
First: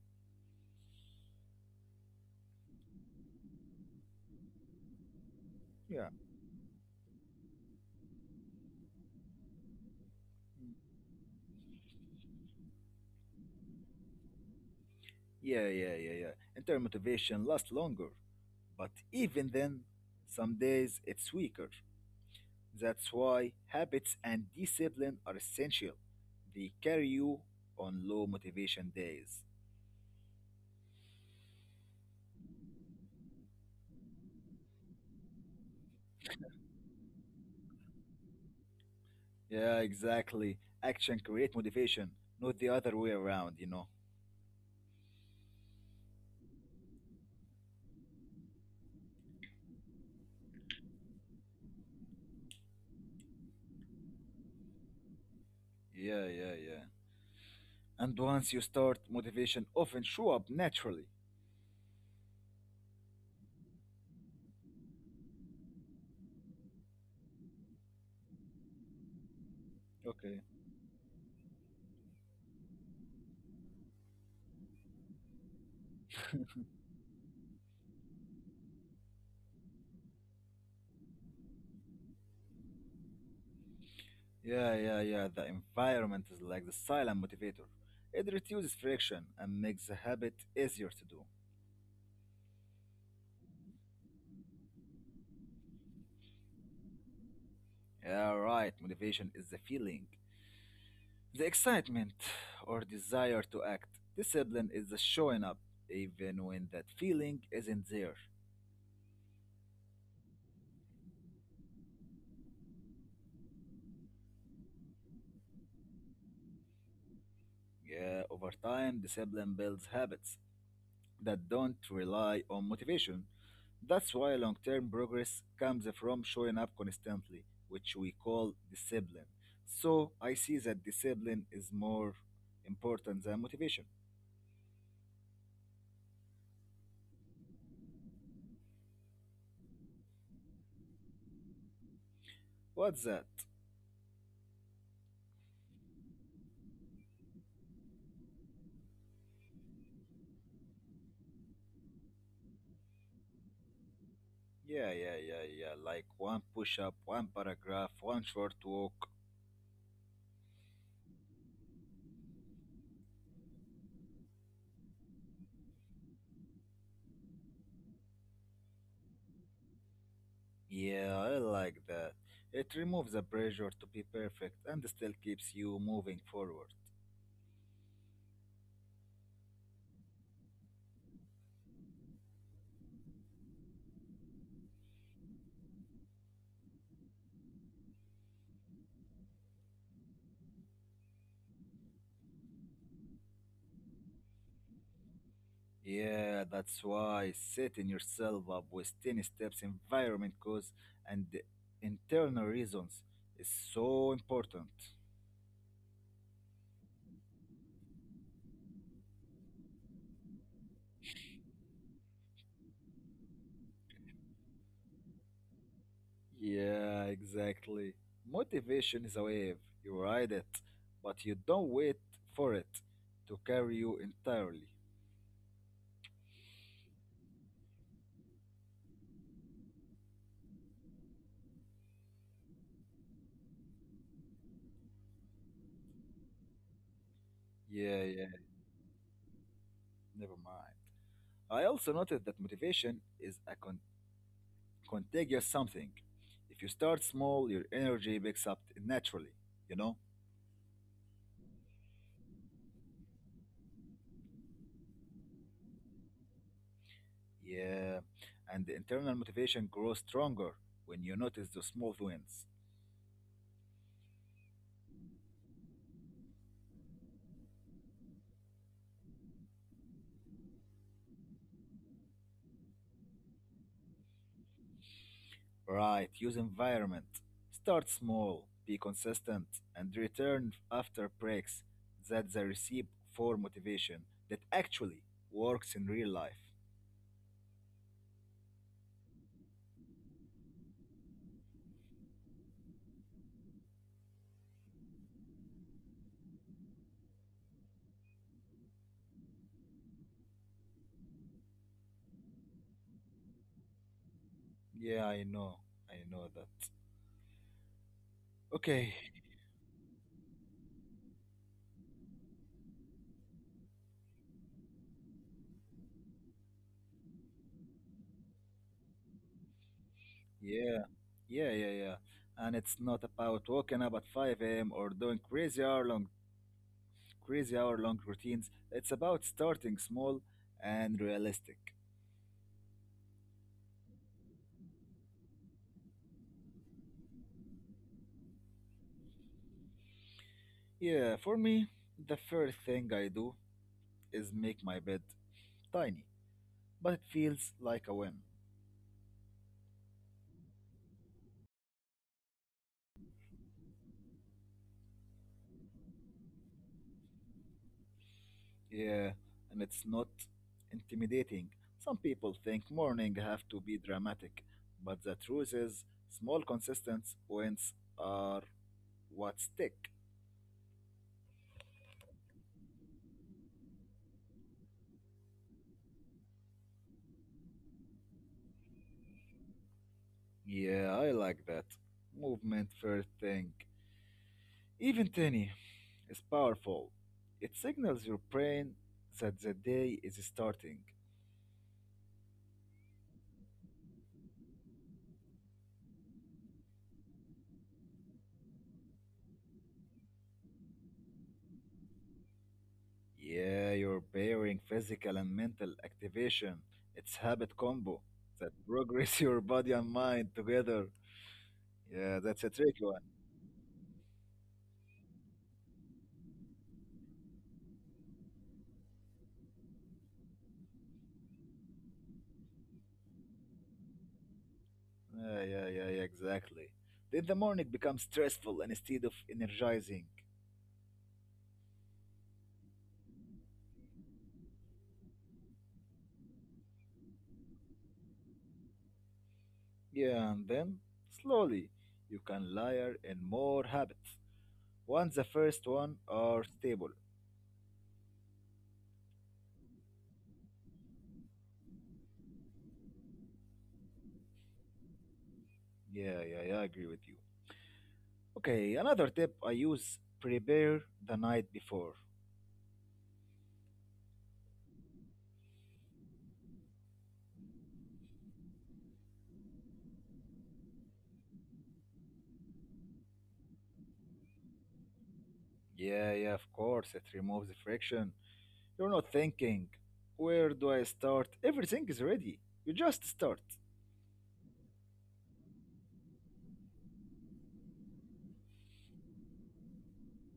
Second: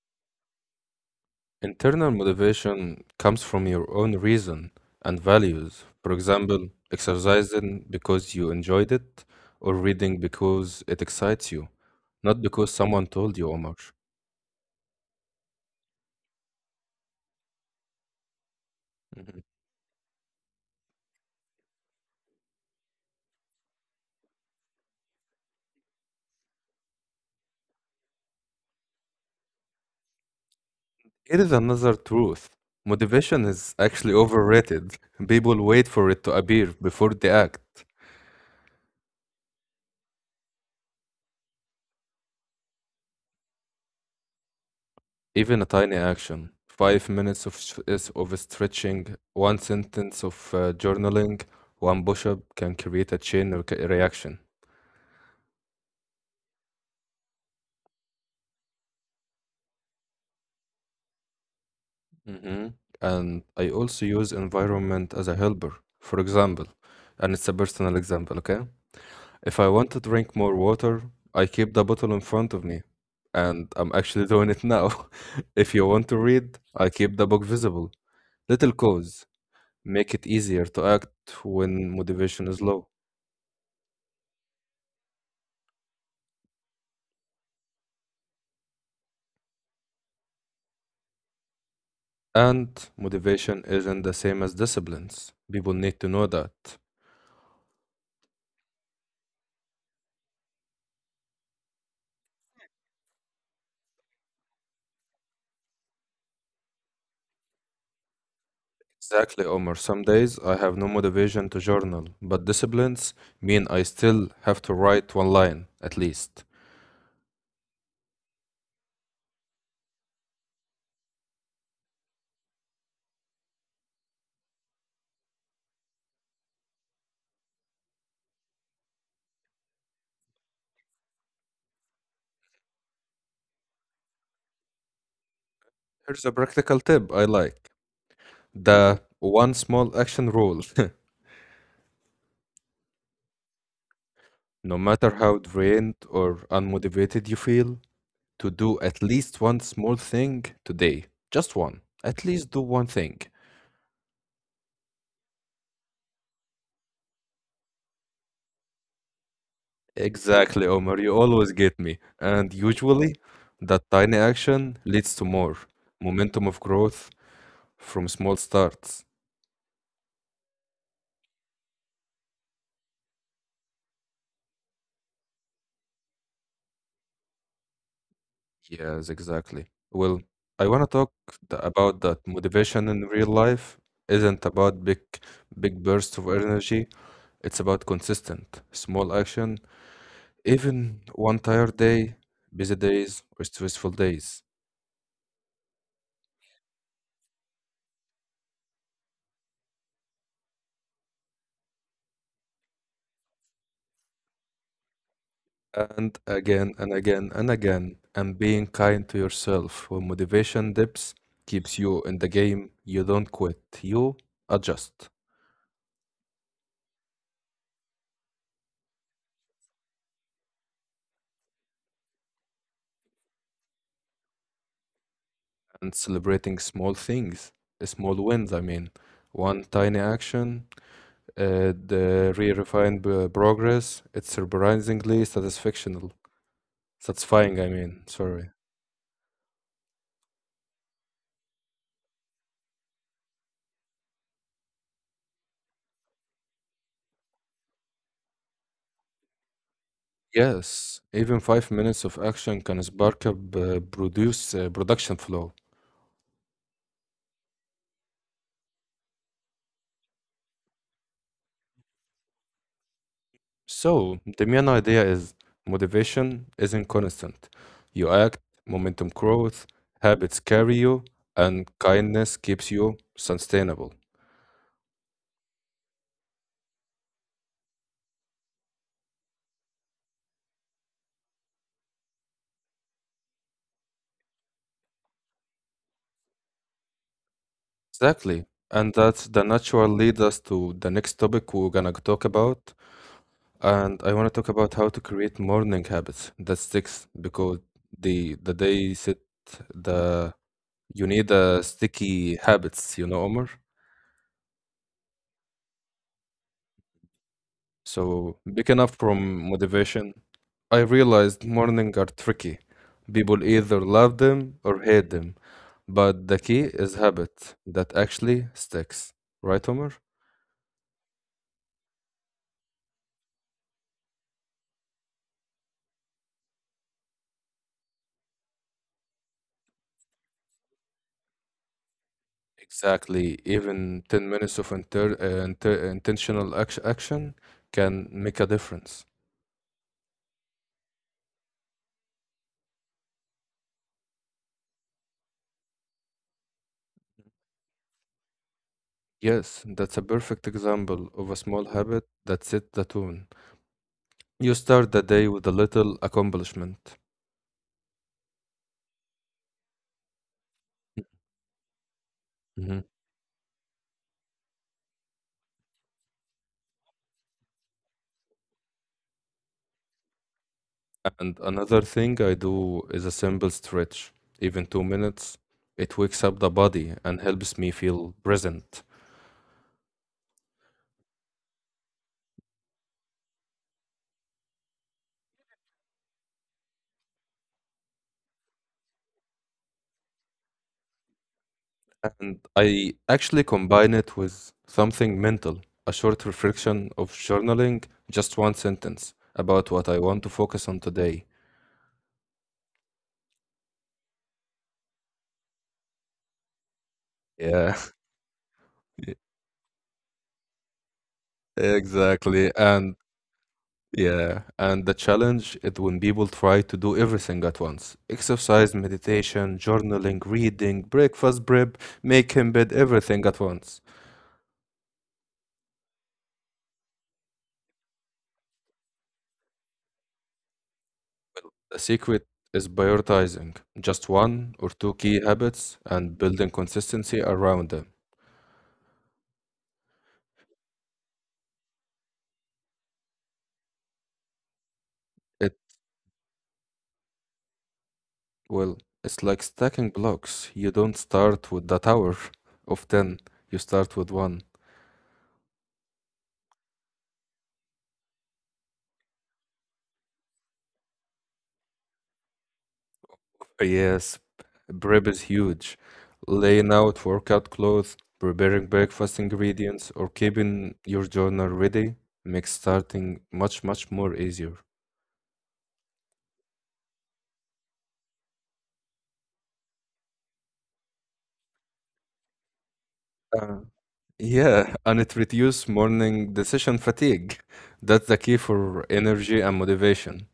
S1: Internal motivation comes from your own reason and values.
S2: Yeah,
S1: For example, exercising because you enjoyed it, or reading because it excites you, not because someone told you, Omar.
S2: yeah, yeah, yeah, yeah. Internal motivation lasts longer, but
S1: Mhm.
S2: even then, some days it's weaker. That's why habits and discipline are essential. They carry you on low motivation days.
S1: Here is another truth. Motivation is actually overrated. [laughs] People wait for it to appear before they act.
S2: Yeah, exactly. Action create motivation, not the other way around, you know.
S1: Even a tiny action, five minutes of, s- is- of stretching, one sentence of uh, journaling, one push up can create a chain re- reaction.
S2: Yeah, yeah, yeah. And once you start, motivation often show up naturally.
S1: Hmm. And I also use environment as a helper. For example, and it's a personal example, okay? If I want to drink
S2: Okay.
S1: more water, I keep the bottle in front of me, and I'm actually doing it now. [laughs] If you want to read, I keep the book visible. Little cause make it easier to act when motivation is low.
S2: Yeah, yeah, yeah. The environment is like the silent motivator. It reduces friction and makes the habit easier to do.
S1: And motivation isn't the same as disciplines. People need to know that.
S2: Yeah, right. Motivation is the feeling, the excitement or desire to act. Discipline is the showing up, even when that feeling isn't there.
S1: Exactly, Omar. Some days I have no motivation to journal, but disciplines mean I still have to write one line, at least.
S2: Yeah, over time, discipline builds habits that don't rely on motivation. That's why long term progress comes from showing up constantly, which we call discipline. So I see that discipline is more important than motivation.
S1: Here's a practical tip I like. The one small action rule. [laughs]
S2: What's that?
S1: No matter how drained or unmotivated you feel, to do at least one small thing today. Just one. At least do one thing.
S2: Yeah, yeah, yeah, yeah. Like one push up, one paragraph, one short walk.
S1: Exactly, Omar. You always get me. And usually, that tiny action leads to more momentum of growth from small starts.
S2: Yeah, I like that. It removes the pressure to be perfect and still keeps you moving forward.
S1: Yes, exactly. Well, I want to talk th- about that. Motivation in real life isn't about big, big bursts of energy. It's about consistent, small action, even one tired day, busy days, or stressful days.
S2: Yeah, that's why setting yourself up with ten steps environment cause and internal reasons is so important.
S1: And again and again and again, and being kind to yourself. When motivation dips, keeps you in the game. You don't quit, you adjust.
S2: Yeah, exactly. Motivation is a wave, you ride it, but you don't wait for it to carry you entirely.
S1: And celebrating small things, small wins, I mean. One tiny action. Uh, the re-refined uh, progress, it's surprisingly satisfactional. Satisfying, I mean,
S2: Yeah, yeah,
S1: sorry.
S2: never mind. I also noted that motivation is a con- contagious something. If you start small, your energy picks up naturally, you know?
S1: Yes, even five minutes of action can spark up uh, produce uh, production flow.
S2: Yeah, and the internal motivation grows stronger when you notice the small wins.
S1: So the main idea is motivation isn't constant. You act, momentum grows, habits carry you, and kindness keeps you sustainable.
S2: Right, use environment. Start small, be consistent, and return after breaks. That's the recipe for motivation that actually works in real life.
S1: Exactly. And that the natural lead us to the next topic we're gonna talk about, and I want to talk about how to create morning habits that sticks because the the day set the you need the sticky habits, you know, Omar.
S2: Yeah, I know, I know that.
S1: So picking up
S2: Okay,
S1: from motivation, I realized morning are tricky. People either love them or hate them, but the key is habit that actually sticks, right, Omar?
S2: yeah, yeah, yeah, yeah. And it's not about waking up at five a m or doing crazy hour long crazy hour long routines. It's about starting small and realistic.
S1: Exactly. Even ten minutes of inter, uh, inter, intentional action, action can make a difference.
S2: Yeah, for me, the first thing I do is make my bed tiny, but it feels like a whim.
S1: Yes, that's a perfect example of a small habit that sets the tone. You start the day with a little accomplishment.
S2: Yeah, and it's not intimidating. Some people think
S1: Mhm.
S2: morning have to be dramatic, but the truth is, small consistent wins are what stick.
S1: And another thing I do is a simple stretch, even two minutes. It wakes up the body and helps me feel present.
S2: Yeah, I like that. Movement first thing. Even tiny, is powerful. It signals your brain that the day is starting.
S1: And I actually combine it with something mental, a short reflection of journaling, just one sentence about what I want to focus on today.
S2: Yeah, you're pairing physical and mental activation. It's habit
S1: Yeah,
S2: combo that progress [laughs]
S1: [laughs]
S2: your body and mind together. Yeah, that's a
S1: exactly.
S2: tricky
S1: And
S2: one.
S1: yeah, and the challenge is when people try to do everything at once. Exercise, meditation, journaling, reading, breakfast prep, making bed, everything at once.
S2: Yeah, yeah, yeah, yeah, exactly. Then the morning becomes stressful instead of energizing.
S1: The secret is prioritizing just one or two key habits and building consistency around them.
S2: Yeah, and then slowly you can layer in more habits. Once the
S1: It,
S2: first one are stable.
S1: well, it's like stacking blocks. You don't start with that hour of ten, you start with one.
S2: Yeah, yeah, yeah, I agree with you. Okay, another tip I use prepare the night before.
S1: Yes, prep is huge. Laying out workout clothes, preparing breakfast ingredients, or keeping your journal ready makes starting much, much more easier.
S2: Yeah, yeah, of course, it removes the friction. You're not thinking, where do I start? Everything is ready. You just start.
S1: Uh, yeah, and it reduces morning decision fatigue. That's the key for energy and motivation.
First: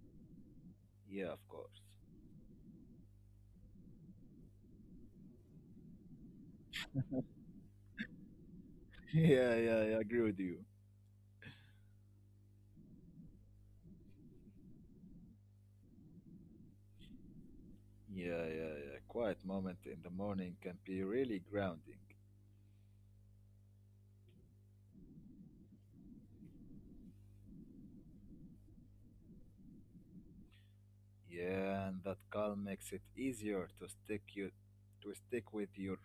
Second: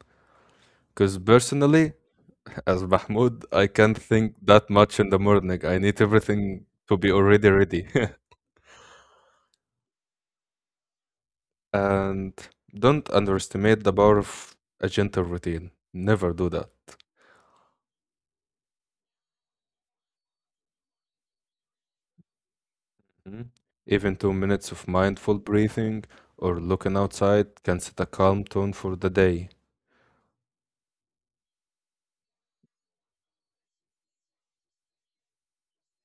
S1: Because
S2: Yeah, of course.
S1: personally, as Mahmoud, I can't think that much in the morning. I need everything to be already ready. [laughs]
S2: [laughs] Yeah, yeah, yeah, I agree with you.
S1: And don't underestimate the power of a gentle routine. Never do that.
S2: Yeah, yeah, yeah. Quiet moment in the morning can be really grounding.
S1: Mhm. Even two minutes of mindful breathing or looking outside can set a calm tone for the day.
S2: Yeah, and that calm makes it easier to stick you to stick with your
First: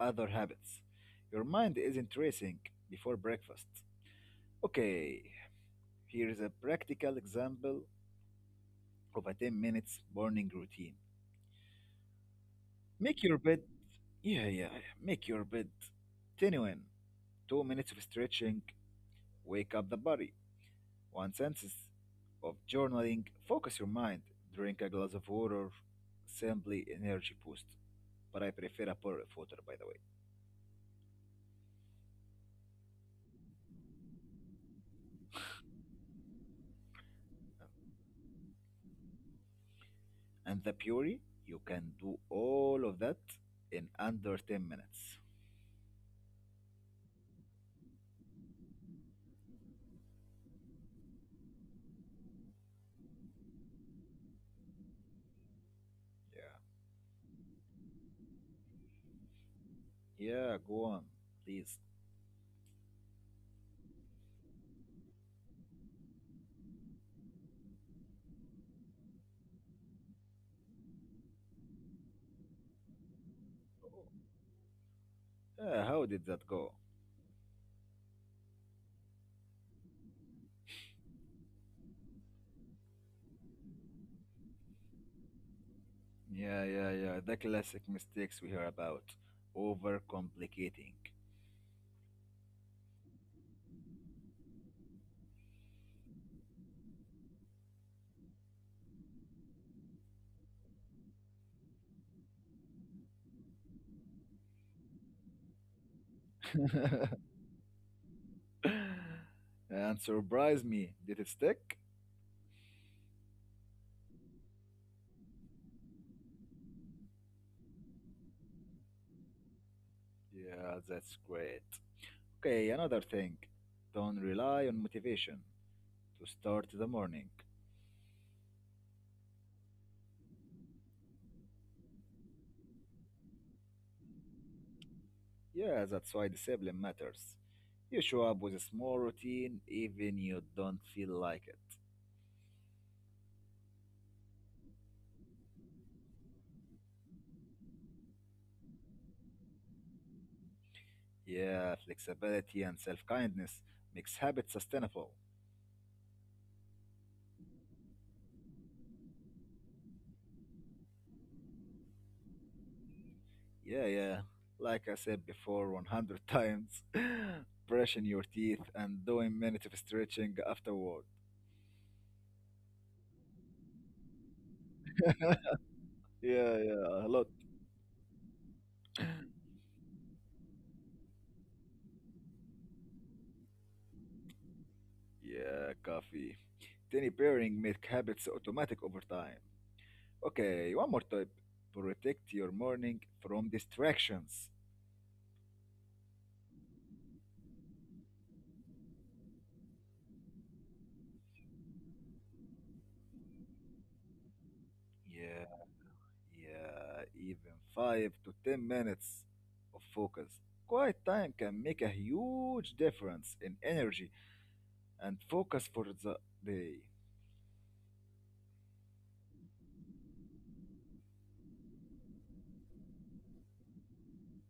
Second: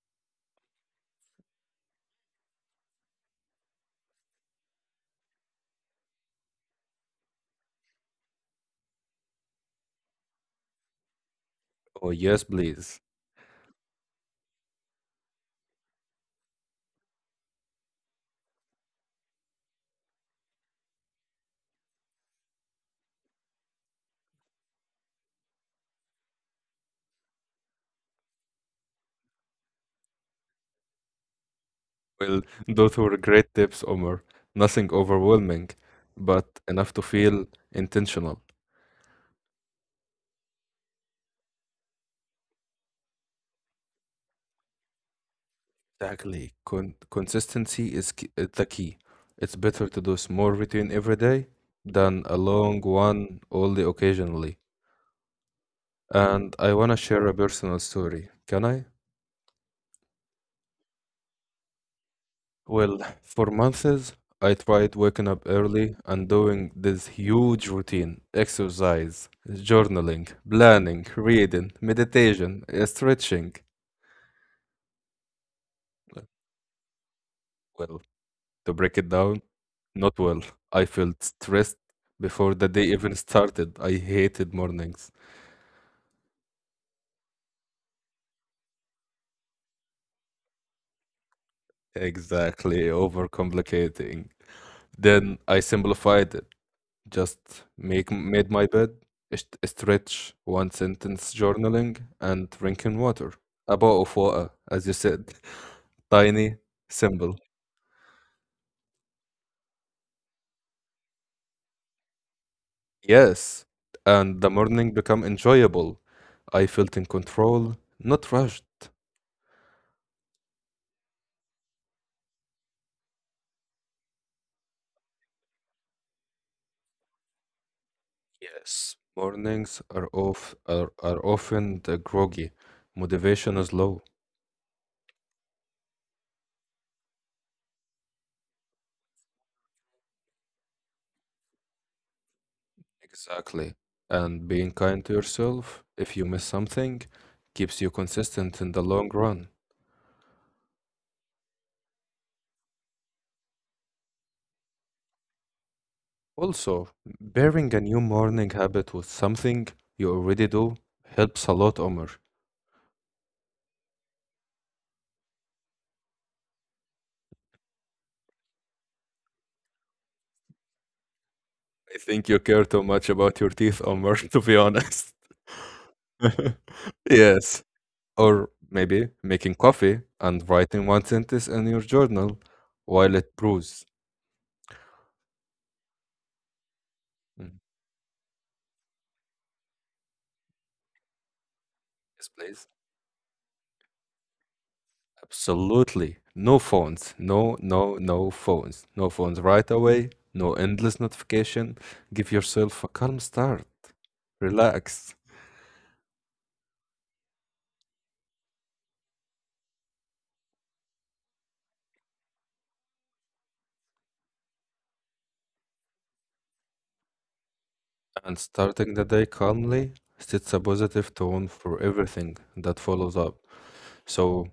S2: other habits. Your mind isn't racing before breakfast. Okay, here is a practical example of a ten minutes morning routine.
S1: Oh, yes, please.
S2: Make your bed. Yeah, yeah, yeah, make your bed. ten a m, two minutes of stretching, wake up the body. one sentence of journaling, focus your mind, drink a glass of water, simply energy boost. But I prefer a pour of water, by the way.
S1: Well, [laughs] those were great tips, Omar. Nothing overwhelming, but enough to feel intentional.
S2: And the Puri, you can do all of that in under ten minutes.
S1: Exactly. Con- consistency is key- uh, the key. It's better to do small routine every day than a long one only occasionally.
S2: Yeah.
S1: And I want to share a personal story. Can I?
S2: Yeah, go on, please.
S1: Well, for months, I tried waking up early and doing this huge routine exercise, journaling, planning, reading, meditation, uh, stretching.
S2: Uh, how did that go?
S1: Well, to break it down, not well. I felt stressed before the day even started. I hated mornings.
S2: Yeah, yeah, yeah. The classic mistakes we hear about. Overcomplicating.
S1: Exactly, overcomplicating. Then I simplified it. Just make made my bed, est- stretch, one sentence journaling, and drinking water. A bowl of water, as you said. [laughs] Tiny, simple.
S2: [laughs] And surprise me. Did it stick?
S1: Yes. And the morning become enjoyable. I felt in control, not rushed.
S2: Yeah, that's great. Okay, another thing. Don't rely on motivation to start the morning.
S1: Yes. Mornings are off are, are often the groggy. Motivation is low.
S2: Yeah, that's why discipline matters. You show up with a small routine even you don't feel like it.
S1: Exactly. And being kind to yourself, if you miss something, keeps you consistent in the long run.
S2: Yeah, flexibility and self-kindness makes habits sustainable.
S1: Also, pairing a new morning habit with something you already do helps a lot, Omar.
S2: Yeah, yeah. Like I said before a hundred times, [laughs] brushing your teeth and doing minutes of stretching afterward.
S1: I think you care too much about your teeth, Omar, [laughs] to be honest. [laughs]
S2: Yeah, yeah, a lot.
S1: Yes. Or maybe
S2: [clears throat]
S1: making coffee and writing one sentence in your journal while it brews.
S2: Yeah, coffee. Tiny
S1: Mm.
S2: pairing make habits so automatic over time. Okay, one more tip.
S1: Yes,
S2: Protect your
S1: please.
S2: morning from distractions.
S1: Absolutely. No phones. No, no, no phones. No phones right away. No endless notification. Give yourself a calm start. Relax.
S2: Yeah, yeah, even five to ten minutes of focus. Quiet time can make a huge difference in energy and focus for the day.
S1: And starting the day calmly sets a positive tone for everything that follows up. So,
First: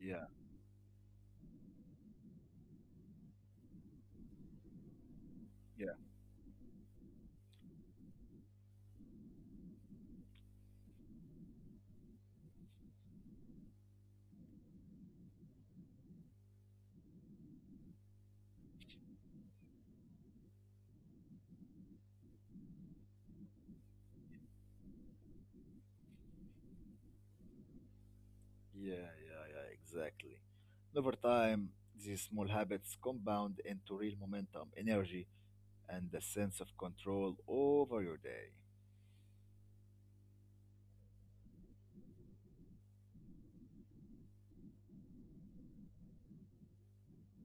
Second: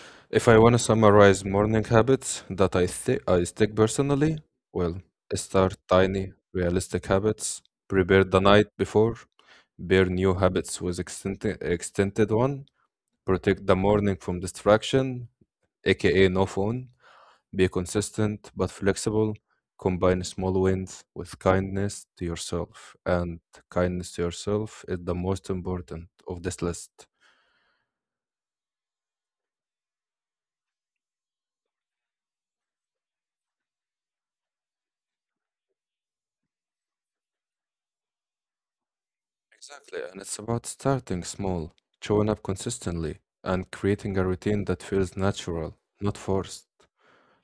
S2: Yeah,
S1: if I want to summarize morning habits that I think I stick personally, well, start
S2: yeah.
S1: tiny, realistic habits, prepare the night before, bear new habits with extended extended one, protect the morning from distraction, aka no phone, be consistent but flexible. Combine small wins with kindness to yourself. And kindness to yourself is the most important of this list.
S2: Yeah, yeah, yeah, exactly. And over time, these small habits compound into real momentum, energy, and a sense of control over your day.
S1: Exactly. And it's about starting small, showing up consistently, and creating a routine that feels natural, not forced.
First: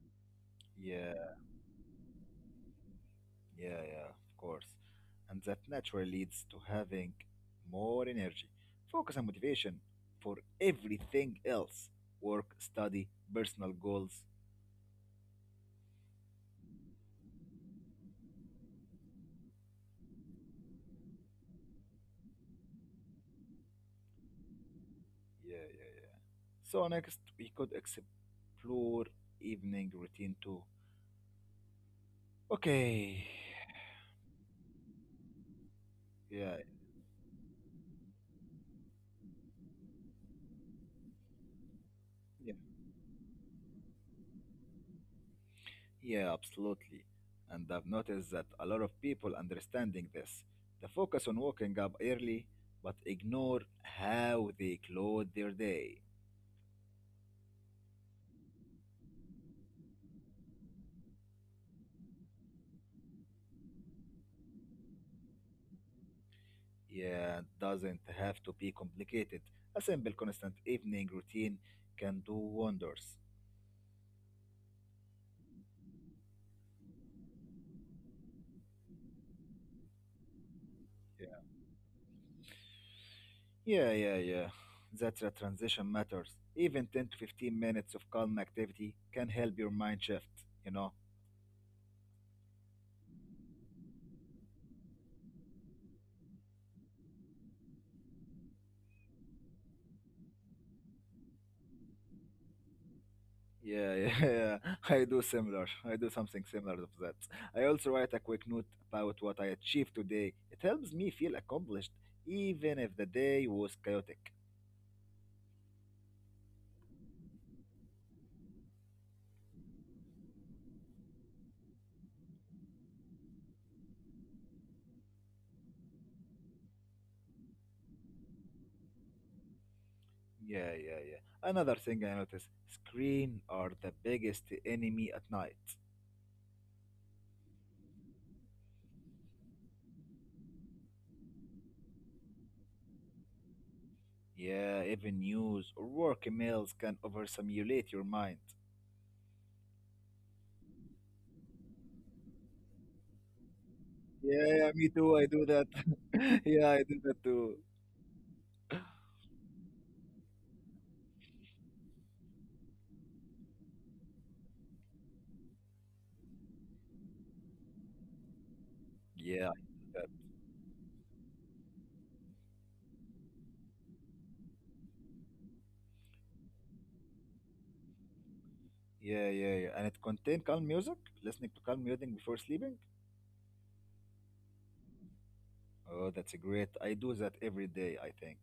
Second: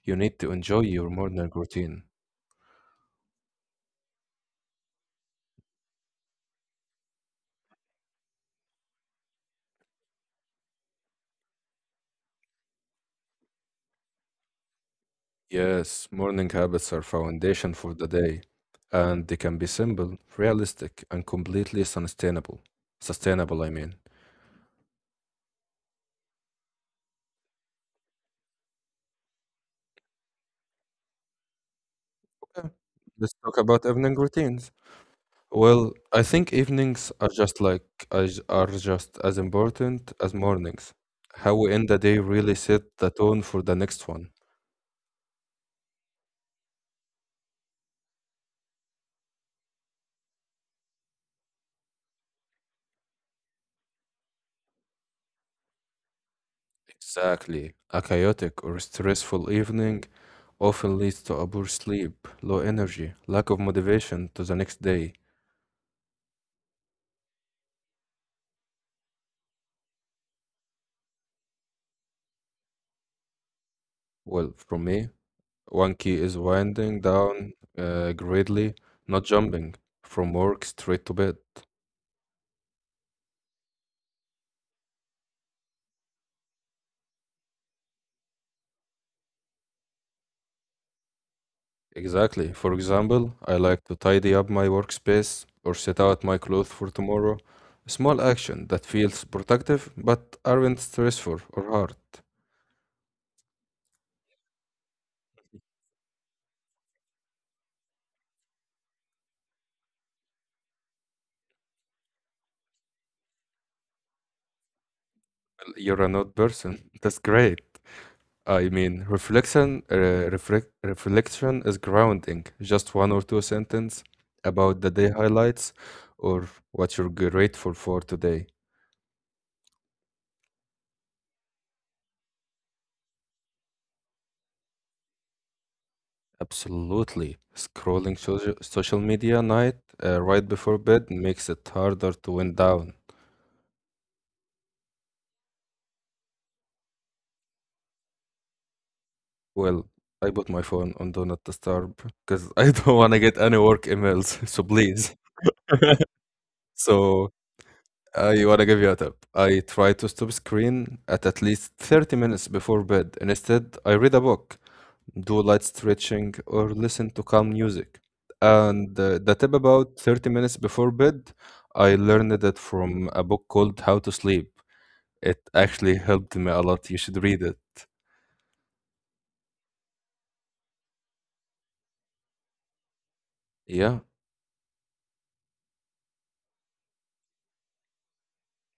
S1: You need to enjoy your
S2: Yeah,
S1: morning routine.
S2: yeah, yeah, of course. And that naturally leads to having more energy, focus, and motivation for everything else work, study, personal goals.
S1: Yes, morning habits are foundation for the day, and they can be simple, realistic, and completely sustainable. Sustainable, I mean.
S2: Yeah, yeah, yeah. So, next, we could explore evening routine too.
S1: Okay.
S2: Okay.
S1: Let's talk about evening routines. Well, I think
S2: Yeah,
S1: evenings are just like as- are just as important as mornings. How we end the day really
S2: yeah.
S1: set the tone for the next one.
S2: Yeah, absolutely. And I've noticed that a lot of people understanding this, they focus on waking up early, but ignore how they close their day.
S1: Exactly. A chaotic or stressful evening often leads to a poor sleep, low energy, lack of motivation to the next day.
S2: Yeah, it doesn't have to be complicated. A simple, constant evening routine can do wonders.
S1: Well, from me, one key is winding down uh, greatly, not jumping from work straight to bed.
S2: Yeah, yeah, yeah. yeah. That's a transition matters. Even ten to fifteen minutes of calm activity can help your mind shift, you know.
S1: Exactly. For example, I like to tidy up my workspace or set out my clothes for tomorrow. A small action that feels productive but aren't stressful or hard.
S2: Yeah, yeah, [laughs] I do similar. I do something similar of that. I also write a quick note about what I achieved today. It helps me feel accomplished, even if the day was chaotic.
S1: You're a note person. [laughs] That's great. I mean, reflection, uh, reflec- reflection is grounding. Just one or two sentences about the day highlights or what you're grateful for today.
S2: Yeah, yeah, yeah. Another thing I noticed, screen are the biggest enemy at night.
S1: Absolutely. Scrolling social social media night uh, right before bed makes it harder to wind down.
S2: Yeah, even news or work emails can overstimulate your mind.
S1: Well, I put my phone on Do Not Disturb because [laughs] I don't want to get any work emails,
S2: Yeah,
S1: [laughs] so
S2: yeah, me too.
S1: please.
S2: I do that.
S1: [laughs]
S2: [laughs] Yeah, I do that
S1: So
S2: too.
S1: I want to give you a tip. I try to stop screen at at least thirty minutes before bed. Instead, I read a book, do light stretching, or listen to calm music. And uh, the
S2: Yeah, I
S1: tip
S2: do
S1: about
S2: that.
S1: thirty minutes before bed, I learned that from a book called How to Sleep. It actually helped me a lot. You should read it.
S2: Yeah, yeah, yeah. And it contain calm music. Listening to calm music before sleeping.
S1: Yeah.
S2: Oh, that's a great. I do that every day, I think.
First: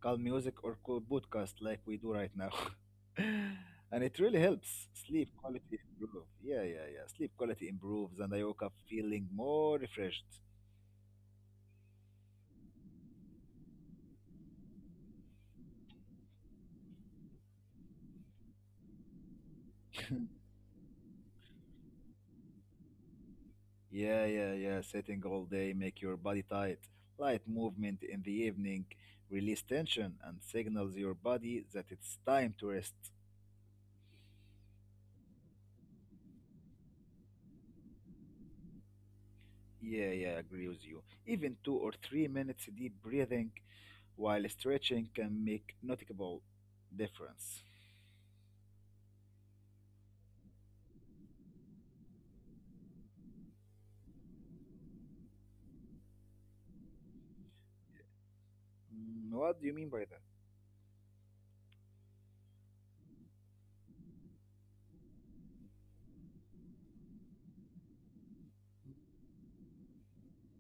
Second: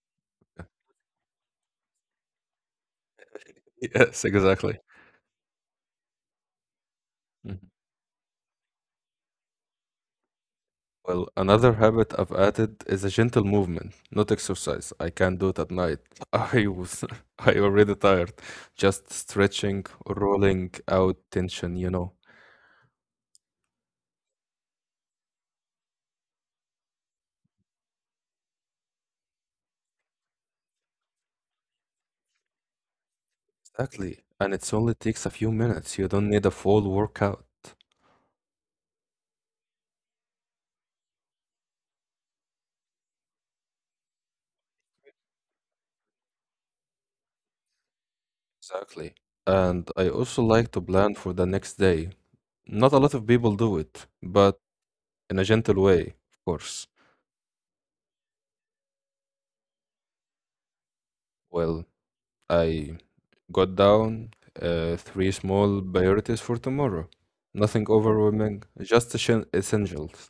S2: Calm music or cool podcast like we do right now. [laughs] And it really
S1: Yes,
S2: helps
S1: exactly.
S2: sleep quality improve. Yeah, yeah, yeah. Sleep quality
S1: Mhm.
S2: improves and I woke up feeling more refreshed.
S1: Well, another habit I've added is a gentle movement, not exercise. I can't do it at night. [laughs] I was [laughs] I already tired. Just stretching, rolling out tension, you know.
S2: Yeah, yeah, yeah. Sitting all day make your body tight. Light movement in the evening release tension and signals your body that it's time to rest.
S1: Exactly. And it's only takes a few minutes. You don't need a full workout.
S2: Yeah, yeah, I agree with you. Even two or three minutes deep breathing while stretching can make noticeable difference.
S1: Exactly. And I also like to plan for the next day. Not a lot of people do it, but in a gentle way, of course.
S2: Mm, what do you mean by that?
S1: Well, I got down uh, three small priorities for tomorrow. Nothing overwhelming, just essen- essentials.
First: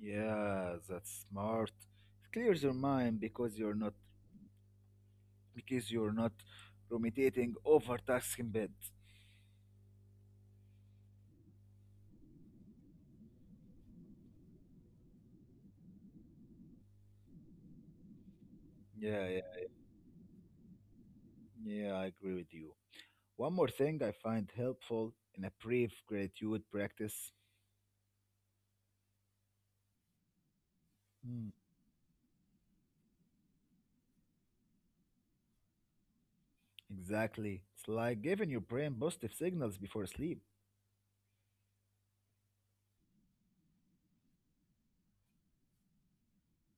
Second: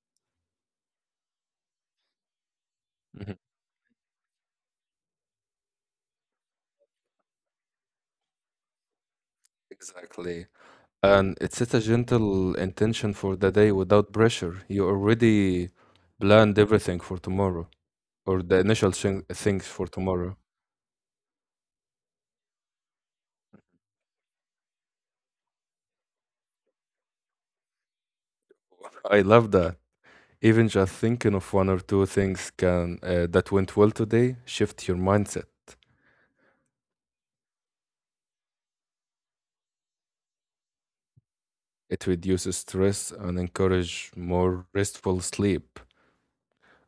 S2: Yeah, that's smart. It clears your mind
S1: Mhm.
S2: because you're not because you're not ruminating over tasks in bed.
S1: Exactly. And it sets a gentle intention for the day without pressure. You already planned everything for tomorrow. Or the initial thing,
S2: Yeah, yeah,
S1: things for tomorrow.
S2: yeah. I agree with you. One more thing I find helpful in a brief gratitude practice.
S1: I love that. Even just thinking
S2: Mm,
S1: of one or two things can uh, that went well today shift your mindset.
S2: exactly. It's like giving your brain positive signals before sleep.
S1: It reduces stress and encourage more restful sleep.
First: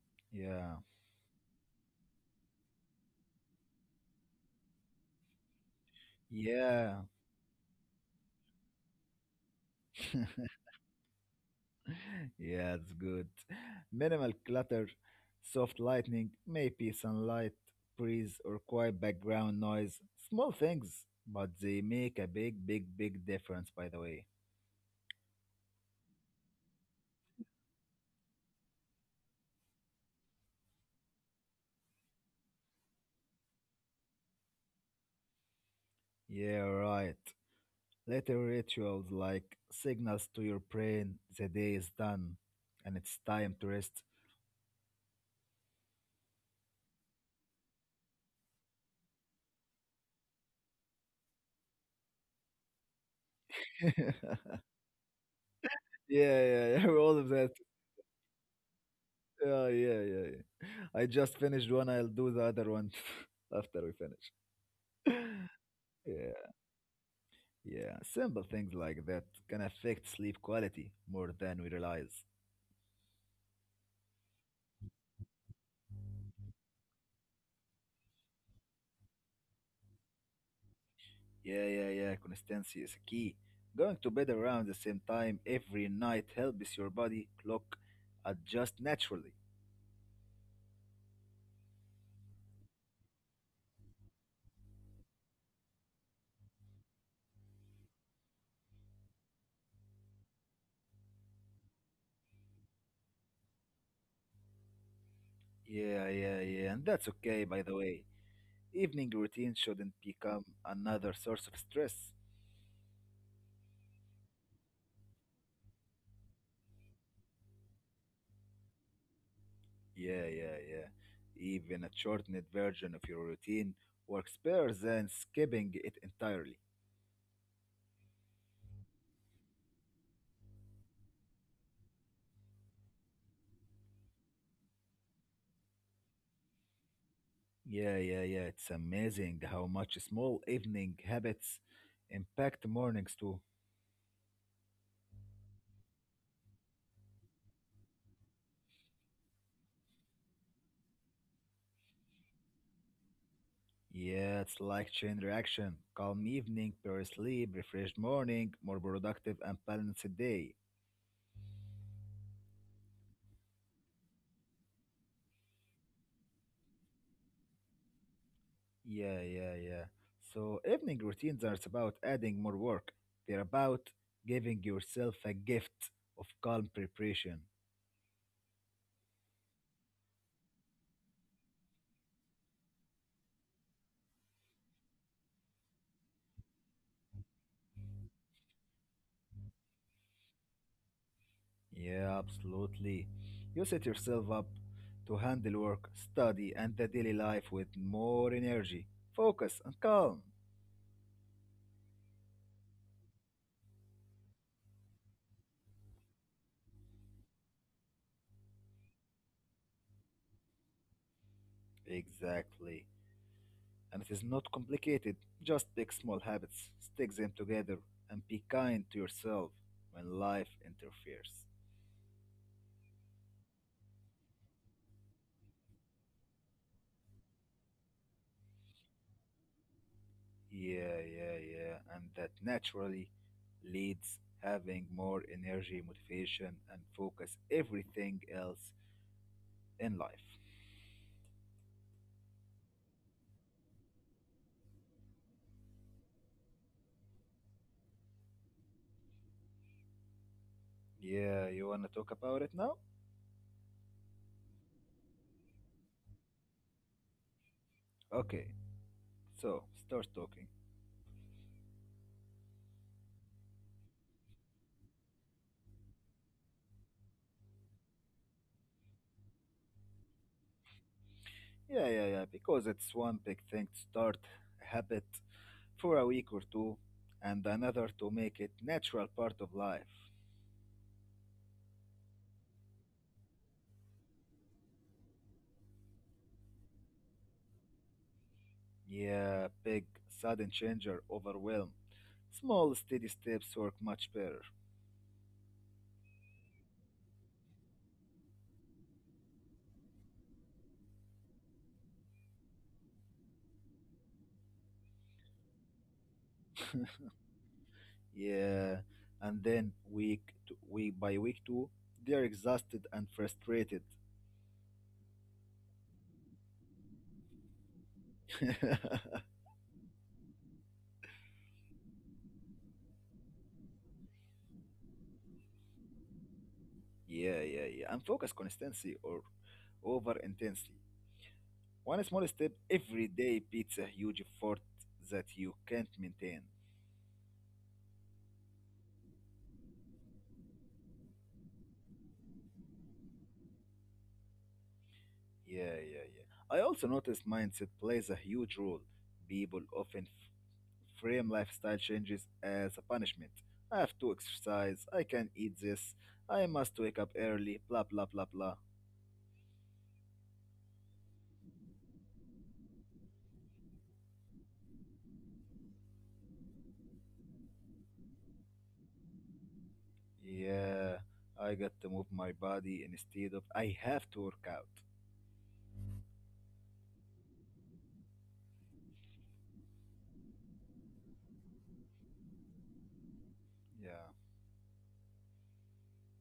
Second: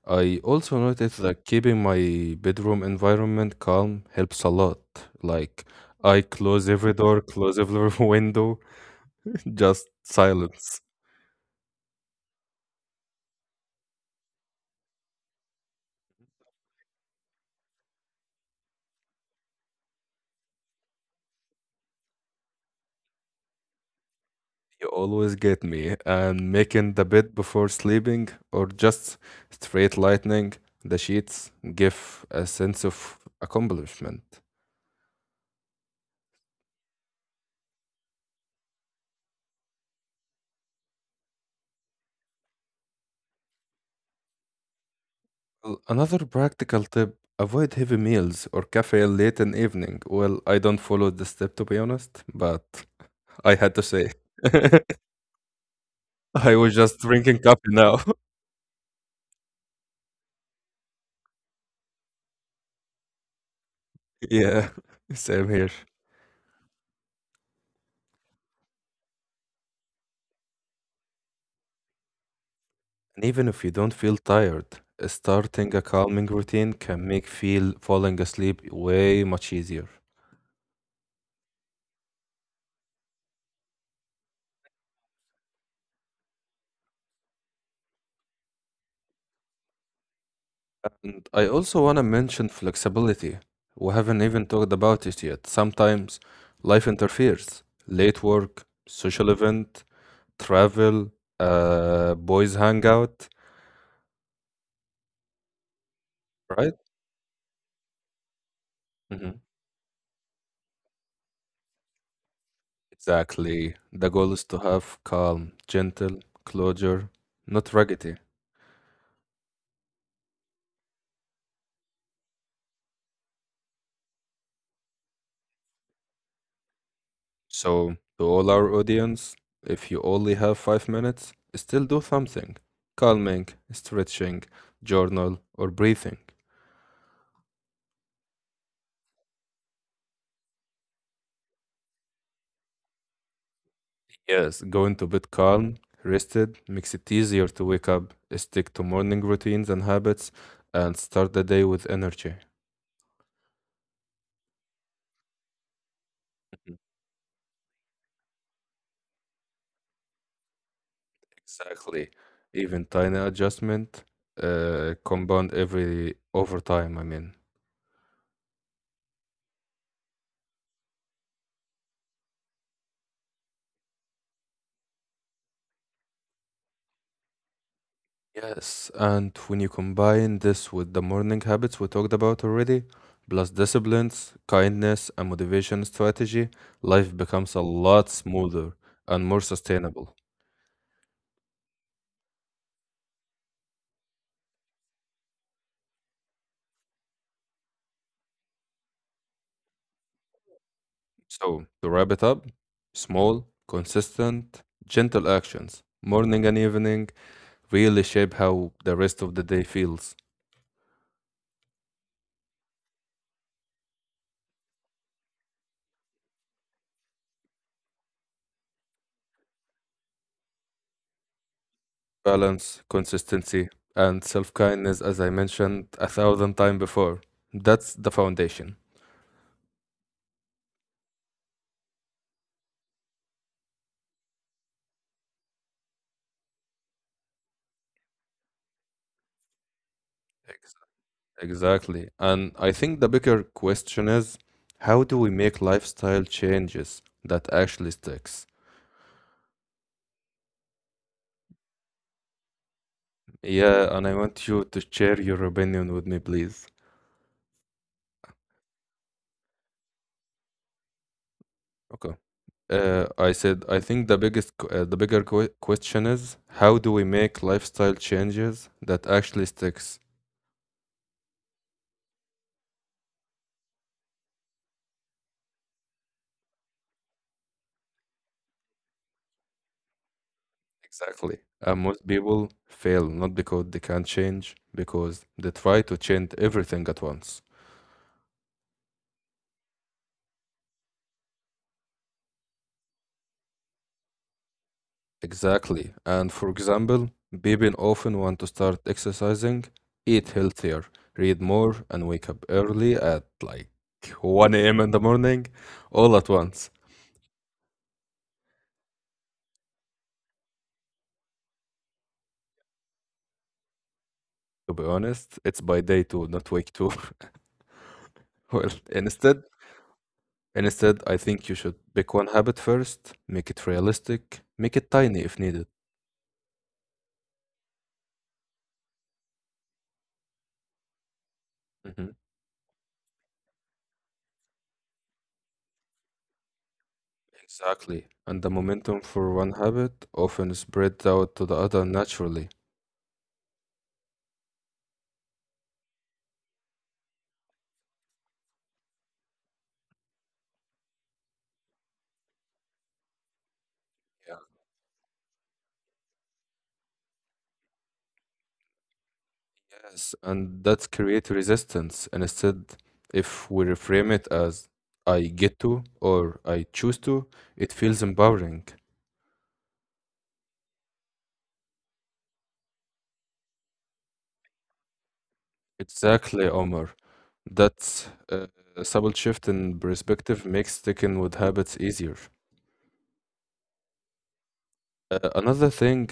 S1: I
S2: Yeah.
S1: also noticed that keeping my bedroom environment calm helps a lot. Like I close every
S2: Yeah.
S1: door, close every [laughs] window, just silence.
S2: [laughs] Yeah, it's good. Minimal clutter, soft lighting, maybe sunlight, breeze, or quiet background noise. Small things, but they make a big, big, big difference, by the way.
S1: You always get me. And making the bed before sleeping, or just straight lightning the sheets, give a sense of accomplishment.
S2: Yeah, right. Little rituals like signals to your brain the day is done and it's time to rest.
S1: Well, another practical tip avoid heavy meals or caffeine late in evening. Well, I don't follow this step to be honest, but [laughs] I
S2: [laughs]
S1: had to say.
S2: Yeah,
S1: [laughs] I
S2: yeah, yeah. [laughs]
S1: was just
S2: All of that.
S1: drinking coffee now.
S2: Yeah, yeah, yeah, yeah. I just finished one. I'll do the other one [laughs] after we finish.
S1: [laughs] Yeah,
S2: [laughs]
S1: same here.
S2: Yeah, yeah. Simple things like that can affect sleep quality more than we realize.
S1: And even if you don't feel tired, starting a calming routine can make feel falling asleep way much easier.
S2: Yeah, yeah, yeah. Consistency is key. Going to bed around the same time every night helps your body clock adjust naturally.
S1: And I also want to mention flexibility. We haven't even talked about it yet. Sometimes life interferes. Late work, social event, travel, uh, boys hangout,
S2: Yeah, yeah, yeah. And
S1: right?
S2: that's okay, by the way. Evening routine
S1: Hmm.
S2: shouldn't become another source of stress.
S1: Exactly. The goal is to have calm, gentle closure, not raggedy.
S2: Yeah, yeah, yeah. Even a shortened version of your routine works better than skipping it entirely.
S1: So, to all our audience, if you only have five minutes, still do something. Calming, stretching, journal, or breathing.
S2: Yeah, yeah, yeah. It's amazing how much small evening habits impact mornings too.
S1: Yes, go into bed calm, rested, makes it easier to wake up, stick to morning routines and habits, and start the day with energy.
S2: Yeah, it's like chain reaction. Calm evening,
S1: Mhm.
S2: better sleep, refreshed morning, more productive and balanced day.
S1: Exactly. Even tiny adjustment uh, compound every over time, I mean.
S2: Yeah, yeah, yeah. So evening routines aren't about adding more work. They're about giving yourself a gift of calm preparation.
S1: Yes, and when you combine this with the morning habits we talked about already, plus disciplines, kindness, and motivation strategy, life becomes a lot smoother and more sustainable.
S2: Yeah, absolutely. You set yourself up to handle work, study, and the daily life with more energy, focus, and calm.
S1: So, to wrap it up, small, consistent, gentle actions, morning and evening, really shape how the rest of the day feels.
S2: Exactly. And it is not complicated. Just pick small habits, stick them together, and be kind to yourself when life interferes.
S1: Balance, consistency, and self kindness, as I mentioned a thousand times before. That's the foundation.
S2: Yeah, yeah, yeah. And that naturally leads having more energy, motivation, and focus everything else in life.
S1: Ex- Exactly. And I think the bigger question is how do we make lifestyle changes that actually sticks?
S2: Yeah, you wanna talk about it now?
S1: Yeah, and I want you to share your opinion with me, please.
S2: Okay, so start talking.
S1: Okay. Uh, I said, I think the biggest, q- uh, the bigger que question is how do we make lifestyle changes that actually sticks?
S2: Yeah, yeah, yeah, because it's one big thing to start a habit for a week or two, and another to make it natural part of life.
S1: Exactly. And most people fail not because they can't change, because they try to change everything at once.
S2: Yeah, big sudden change or overwhelm. Small steady steps work much better.
S1: Exactly. And for example, people often want to start exercising, eat healthier, read more, and wake up early at like one a m in the morning, all at once.
S2: Yeah, and then week to, week by week two, they are exhausted and frustrated.
S1: To be honest, it's by day two, not week two. [laughs]
S2: [laughs] Yeah,
S1: Well, instead, Instead, I think you should pick one habit first, make it realistic, make it tiny if needed.
S2: yeah, yeah. And focus consistency or over intensity. One
S1: Hmm.
S2: small step every day beats a huge effort that you can't maintain.
S1: Exactly. And the momentum for one habit often spreads out to the other naturally.
S2: Yeah, yeah, yeah. I also noticed mindset plays a huge role. People often f- frame lifestyle changes as a punishment. I have to
S1: Yeah.
S2: exercise, I can eat this, I must wake up early, blah blah blah blah.
S1: Yes, and that's create resistance. And instead, if we reframe it as I get to or I choose to, it feels empowering.
S2: Yeah, I got to move my body instead of I have to work out.
S1: Exactly, Omar. That's uh, a subtle shift in perspective makes sticking with habits easier.
S2: Yeah.
S1: Uh, another thing,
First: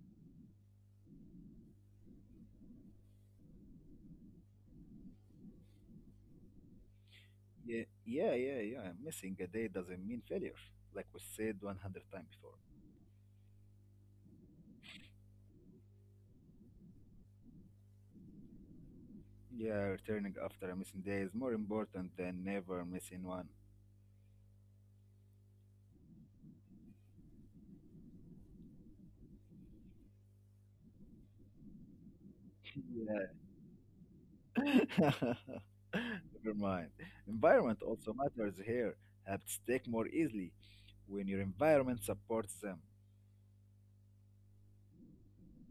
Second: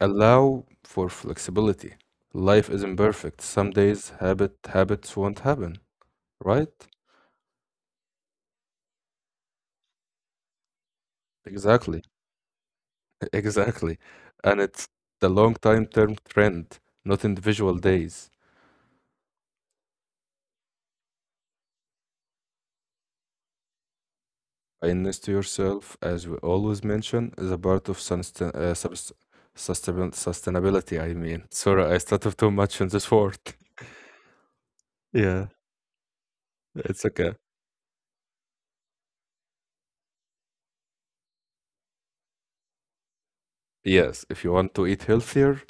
S1: allow for flexibility. Life isn't perfect. Some days habit habits won't happen, right?
S2: Yeah, yeah, yeah, yeah. Missing a day doesn't mean failure, like we said
S1: Exactly.
S2: a hundred times before.
S1: [laughs] Exactly. And it's the long time term trend, not individual days.
S2: Yeah, returning after a missing day is more important than never missing one.
S1: Kindness to yourself, as we always mention, is a part of sustain uh, subs- sustainab- sustainability, I mean. [laughs] Sorry, I started too much in this
S2: Yeah.
S1: word. [laughs]
S2: [laughs] Never
S1: Yeah,
S2: mind.
S1: it's okay.
S2: Environment also matters here. Habits stick more easily when your environment supports them.
S1: Yes, if you want to eat healthier,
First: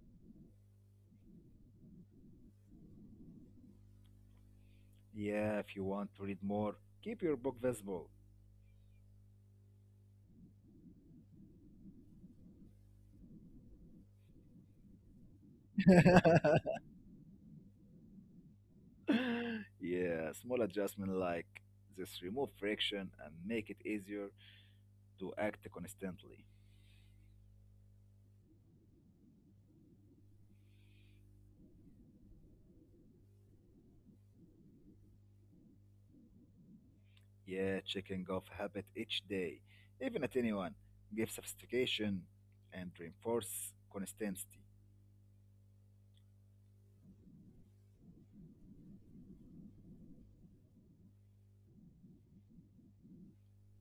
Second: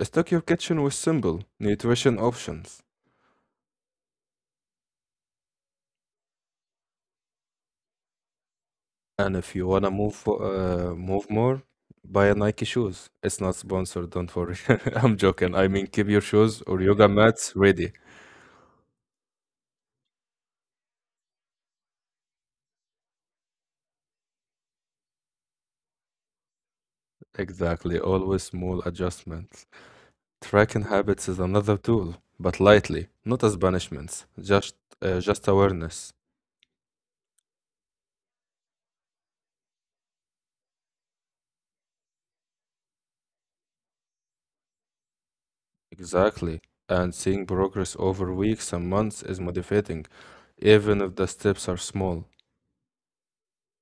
S1: stock your kitchen with simple nutrition options.
S2: Yeah, if you want to read more, keep your book visible.
S1: And if you wanna move fo- uh, move more, buy a Nike shoes. It's not sponsored, don't worry. [laughs] I'm joking. I mean, keep your
S2: [laughs]
S1: shoes or yoga mats ready.
S2: [laughs] Yeah, small adjustment like this remove friction and make it easier to act constantly.
S1: Exactly. Always small adjustments. Tracking habits is another tool, but lightly, not as punishments, just uh, just awareness.
S2: Yeah, checking off habit each day, even a tiny one, give sophistication and reinforce consistency.
S1: Exactly. And seeing progress over weeks and months is motivating, even if the steps are small.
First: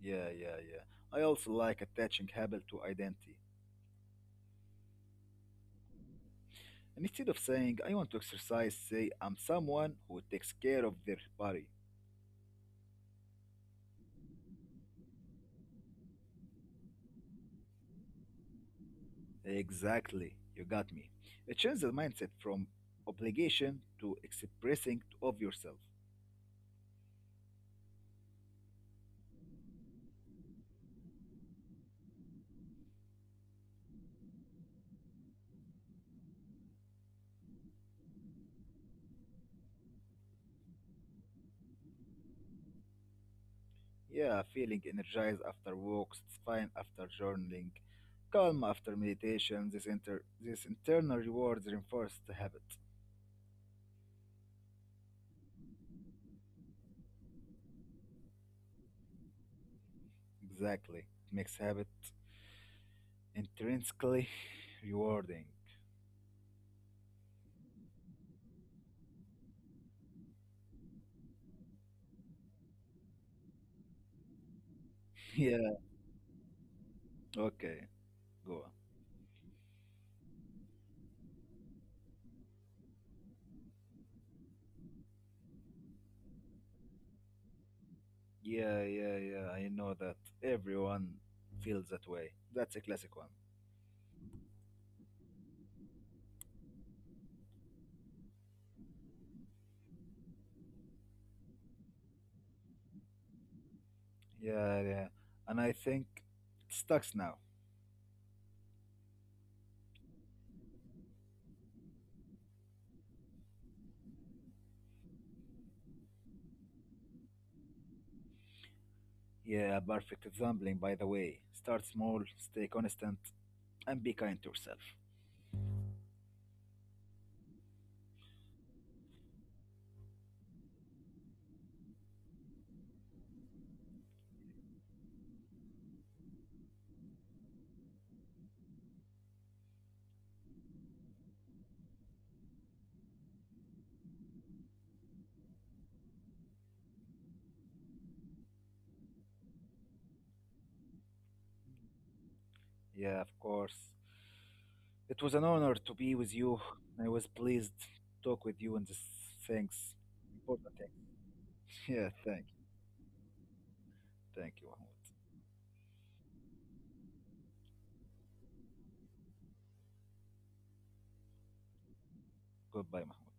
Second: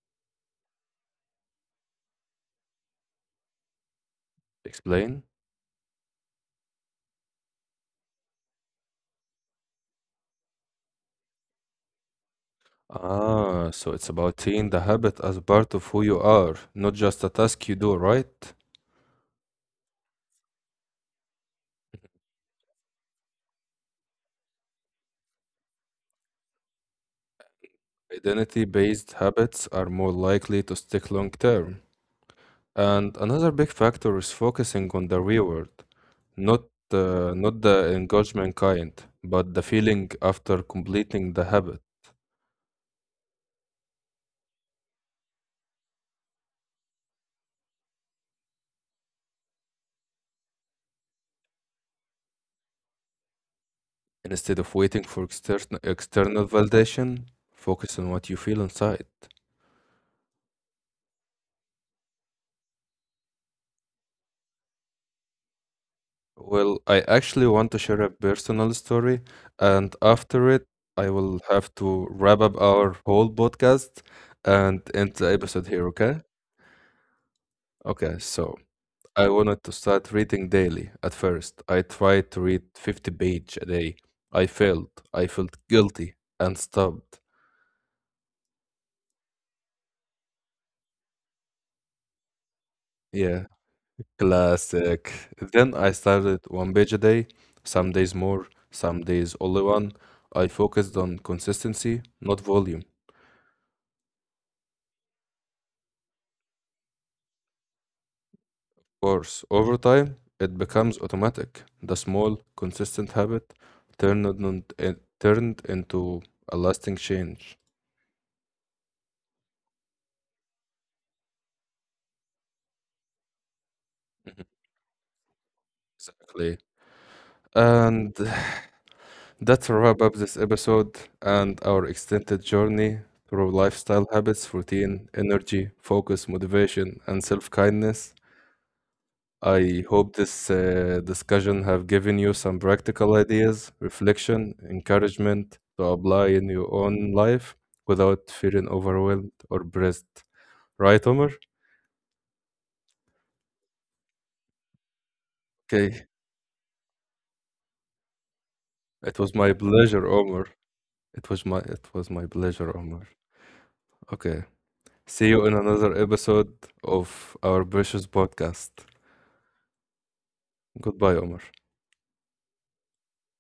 S2: Yeah, yeah, yeah. I also like attaching habit to identity.
S1: Explain?
S2: And instead of saying I want to exercise, say I'm someone who takes care of their body.
S1: Ah, so it's about seeing the habit as part of who you are, not just a task you do, right?
S2: Exactly, you got me. It changes the mindset from obligation to expressing of yourself.
S1: Identity-based habits are more likely to stick long term. And another big factor is focusing on the reward, not uh, not the engagement kind, but the feeling after completing the habit.
S2: Yeah, feeling energized after walks, it's fine after journaling, calm after meditation. This inter this internal rewards reinforce the habit.
S1: Instead of waiting for extern external validation, focus on what you feel inside.
S2: Exactly. It makes habit intrinsically [laughs] rewarding. [laughs]
S1: Well, I actually want to share a personal story, and after it, I will have to wrap up our whole podcast and end the episode
S2: Yeah,
S1: here, okay?
S2: okay,
S1: Okay,
S2: go
S1: so
S2: on.
S1: I wanted to start reading daily at first. I tried to read fifty page a day. I failed. I felt guilty and stopped.
S2: Yeah, yeah, yeah. I know that everyone feels that way. That's a classic one.
S1: Yeah, classic. Then I started one page a day, some days more, some days only one. I focused on consistency, not volume.
S2: Yeah, yeah. And I think it sucks now.
S1: Course, over time, it becomes automatic. The small, consistent habit turned, on- eh, turned into a lasting change.
S2: Yeah, perfect example, by the way. Start small, stay constant, and be kind to yourself.
S1: Exactly. And [sighs] that's a wrap up this episode and our extended journey through lifestyle habits, routine, energy, focus, motivation, and self kindness. I hope this uh, discussion have given you some practical ideas, reflection, encouragement to apply in your own life without feeling overwhelmed or pressed. Right, Omar?
S2: Yeah, of course. It was an honor to
S1: Okay.
S2: be with you. I was pleased to talk with you on this.
S1: It was my
S2: Thanks,
S1: pleasure, Omar.
S2: important thing.
S1: It was my it
S2: [laughs]
S1: was
S2: Yeah,
S1: my
S2: thank you.
S1: pleasure, Omar. Okay.
S2: Thank you, Mahmoud.
S1: See you in another episode of our precious podcast. Goodbye, Omar.
S2: Goodbye, Mahmoud.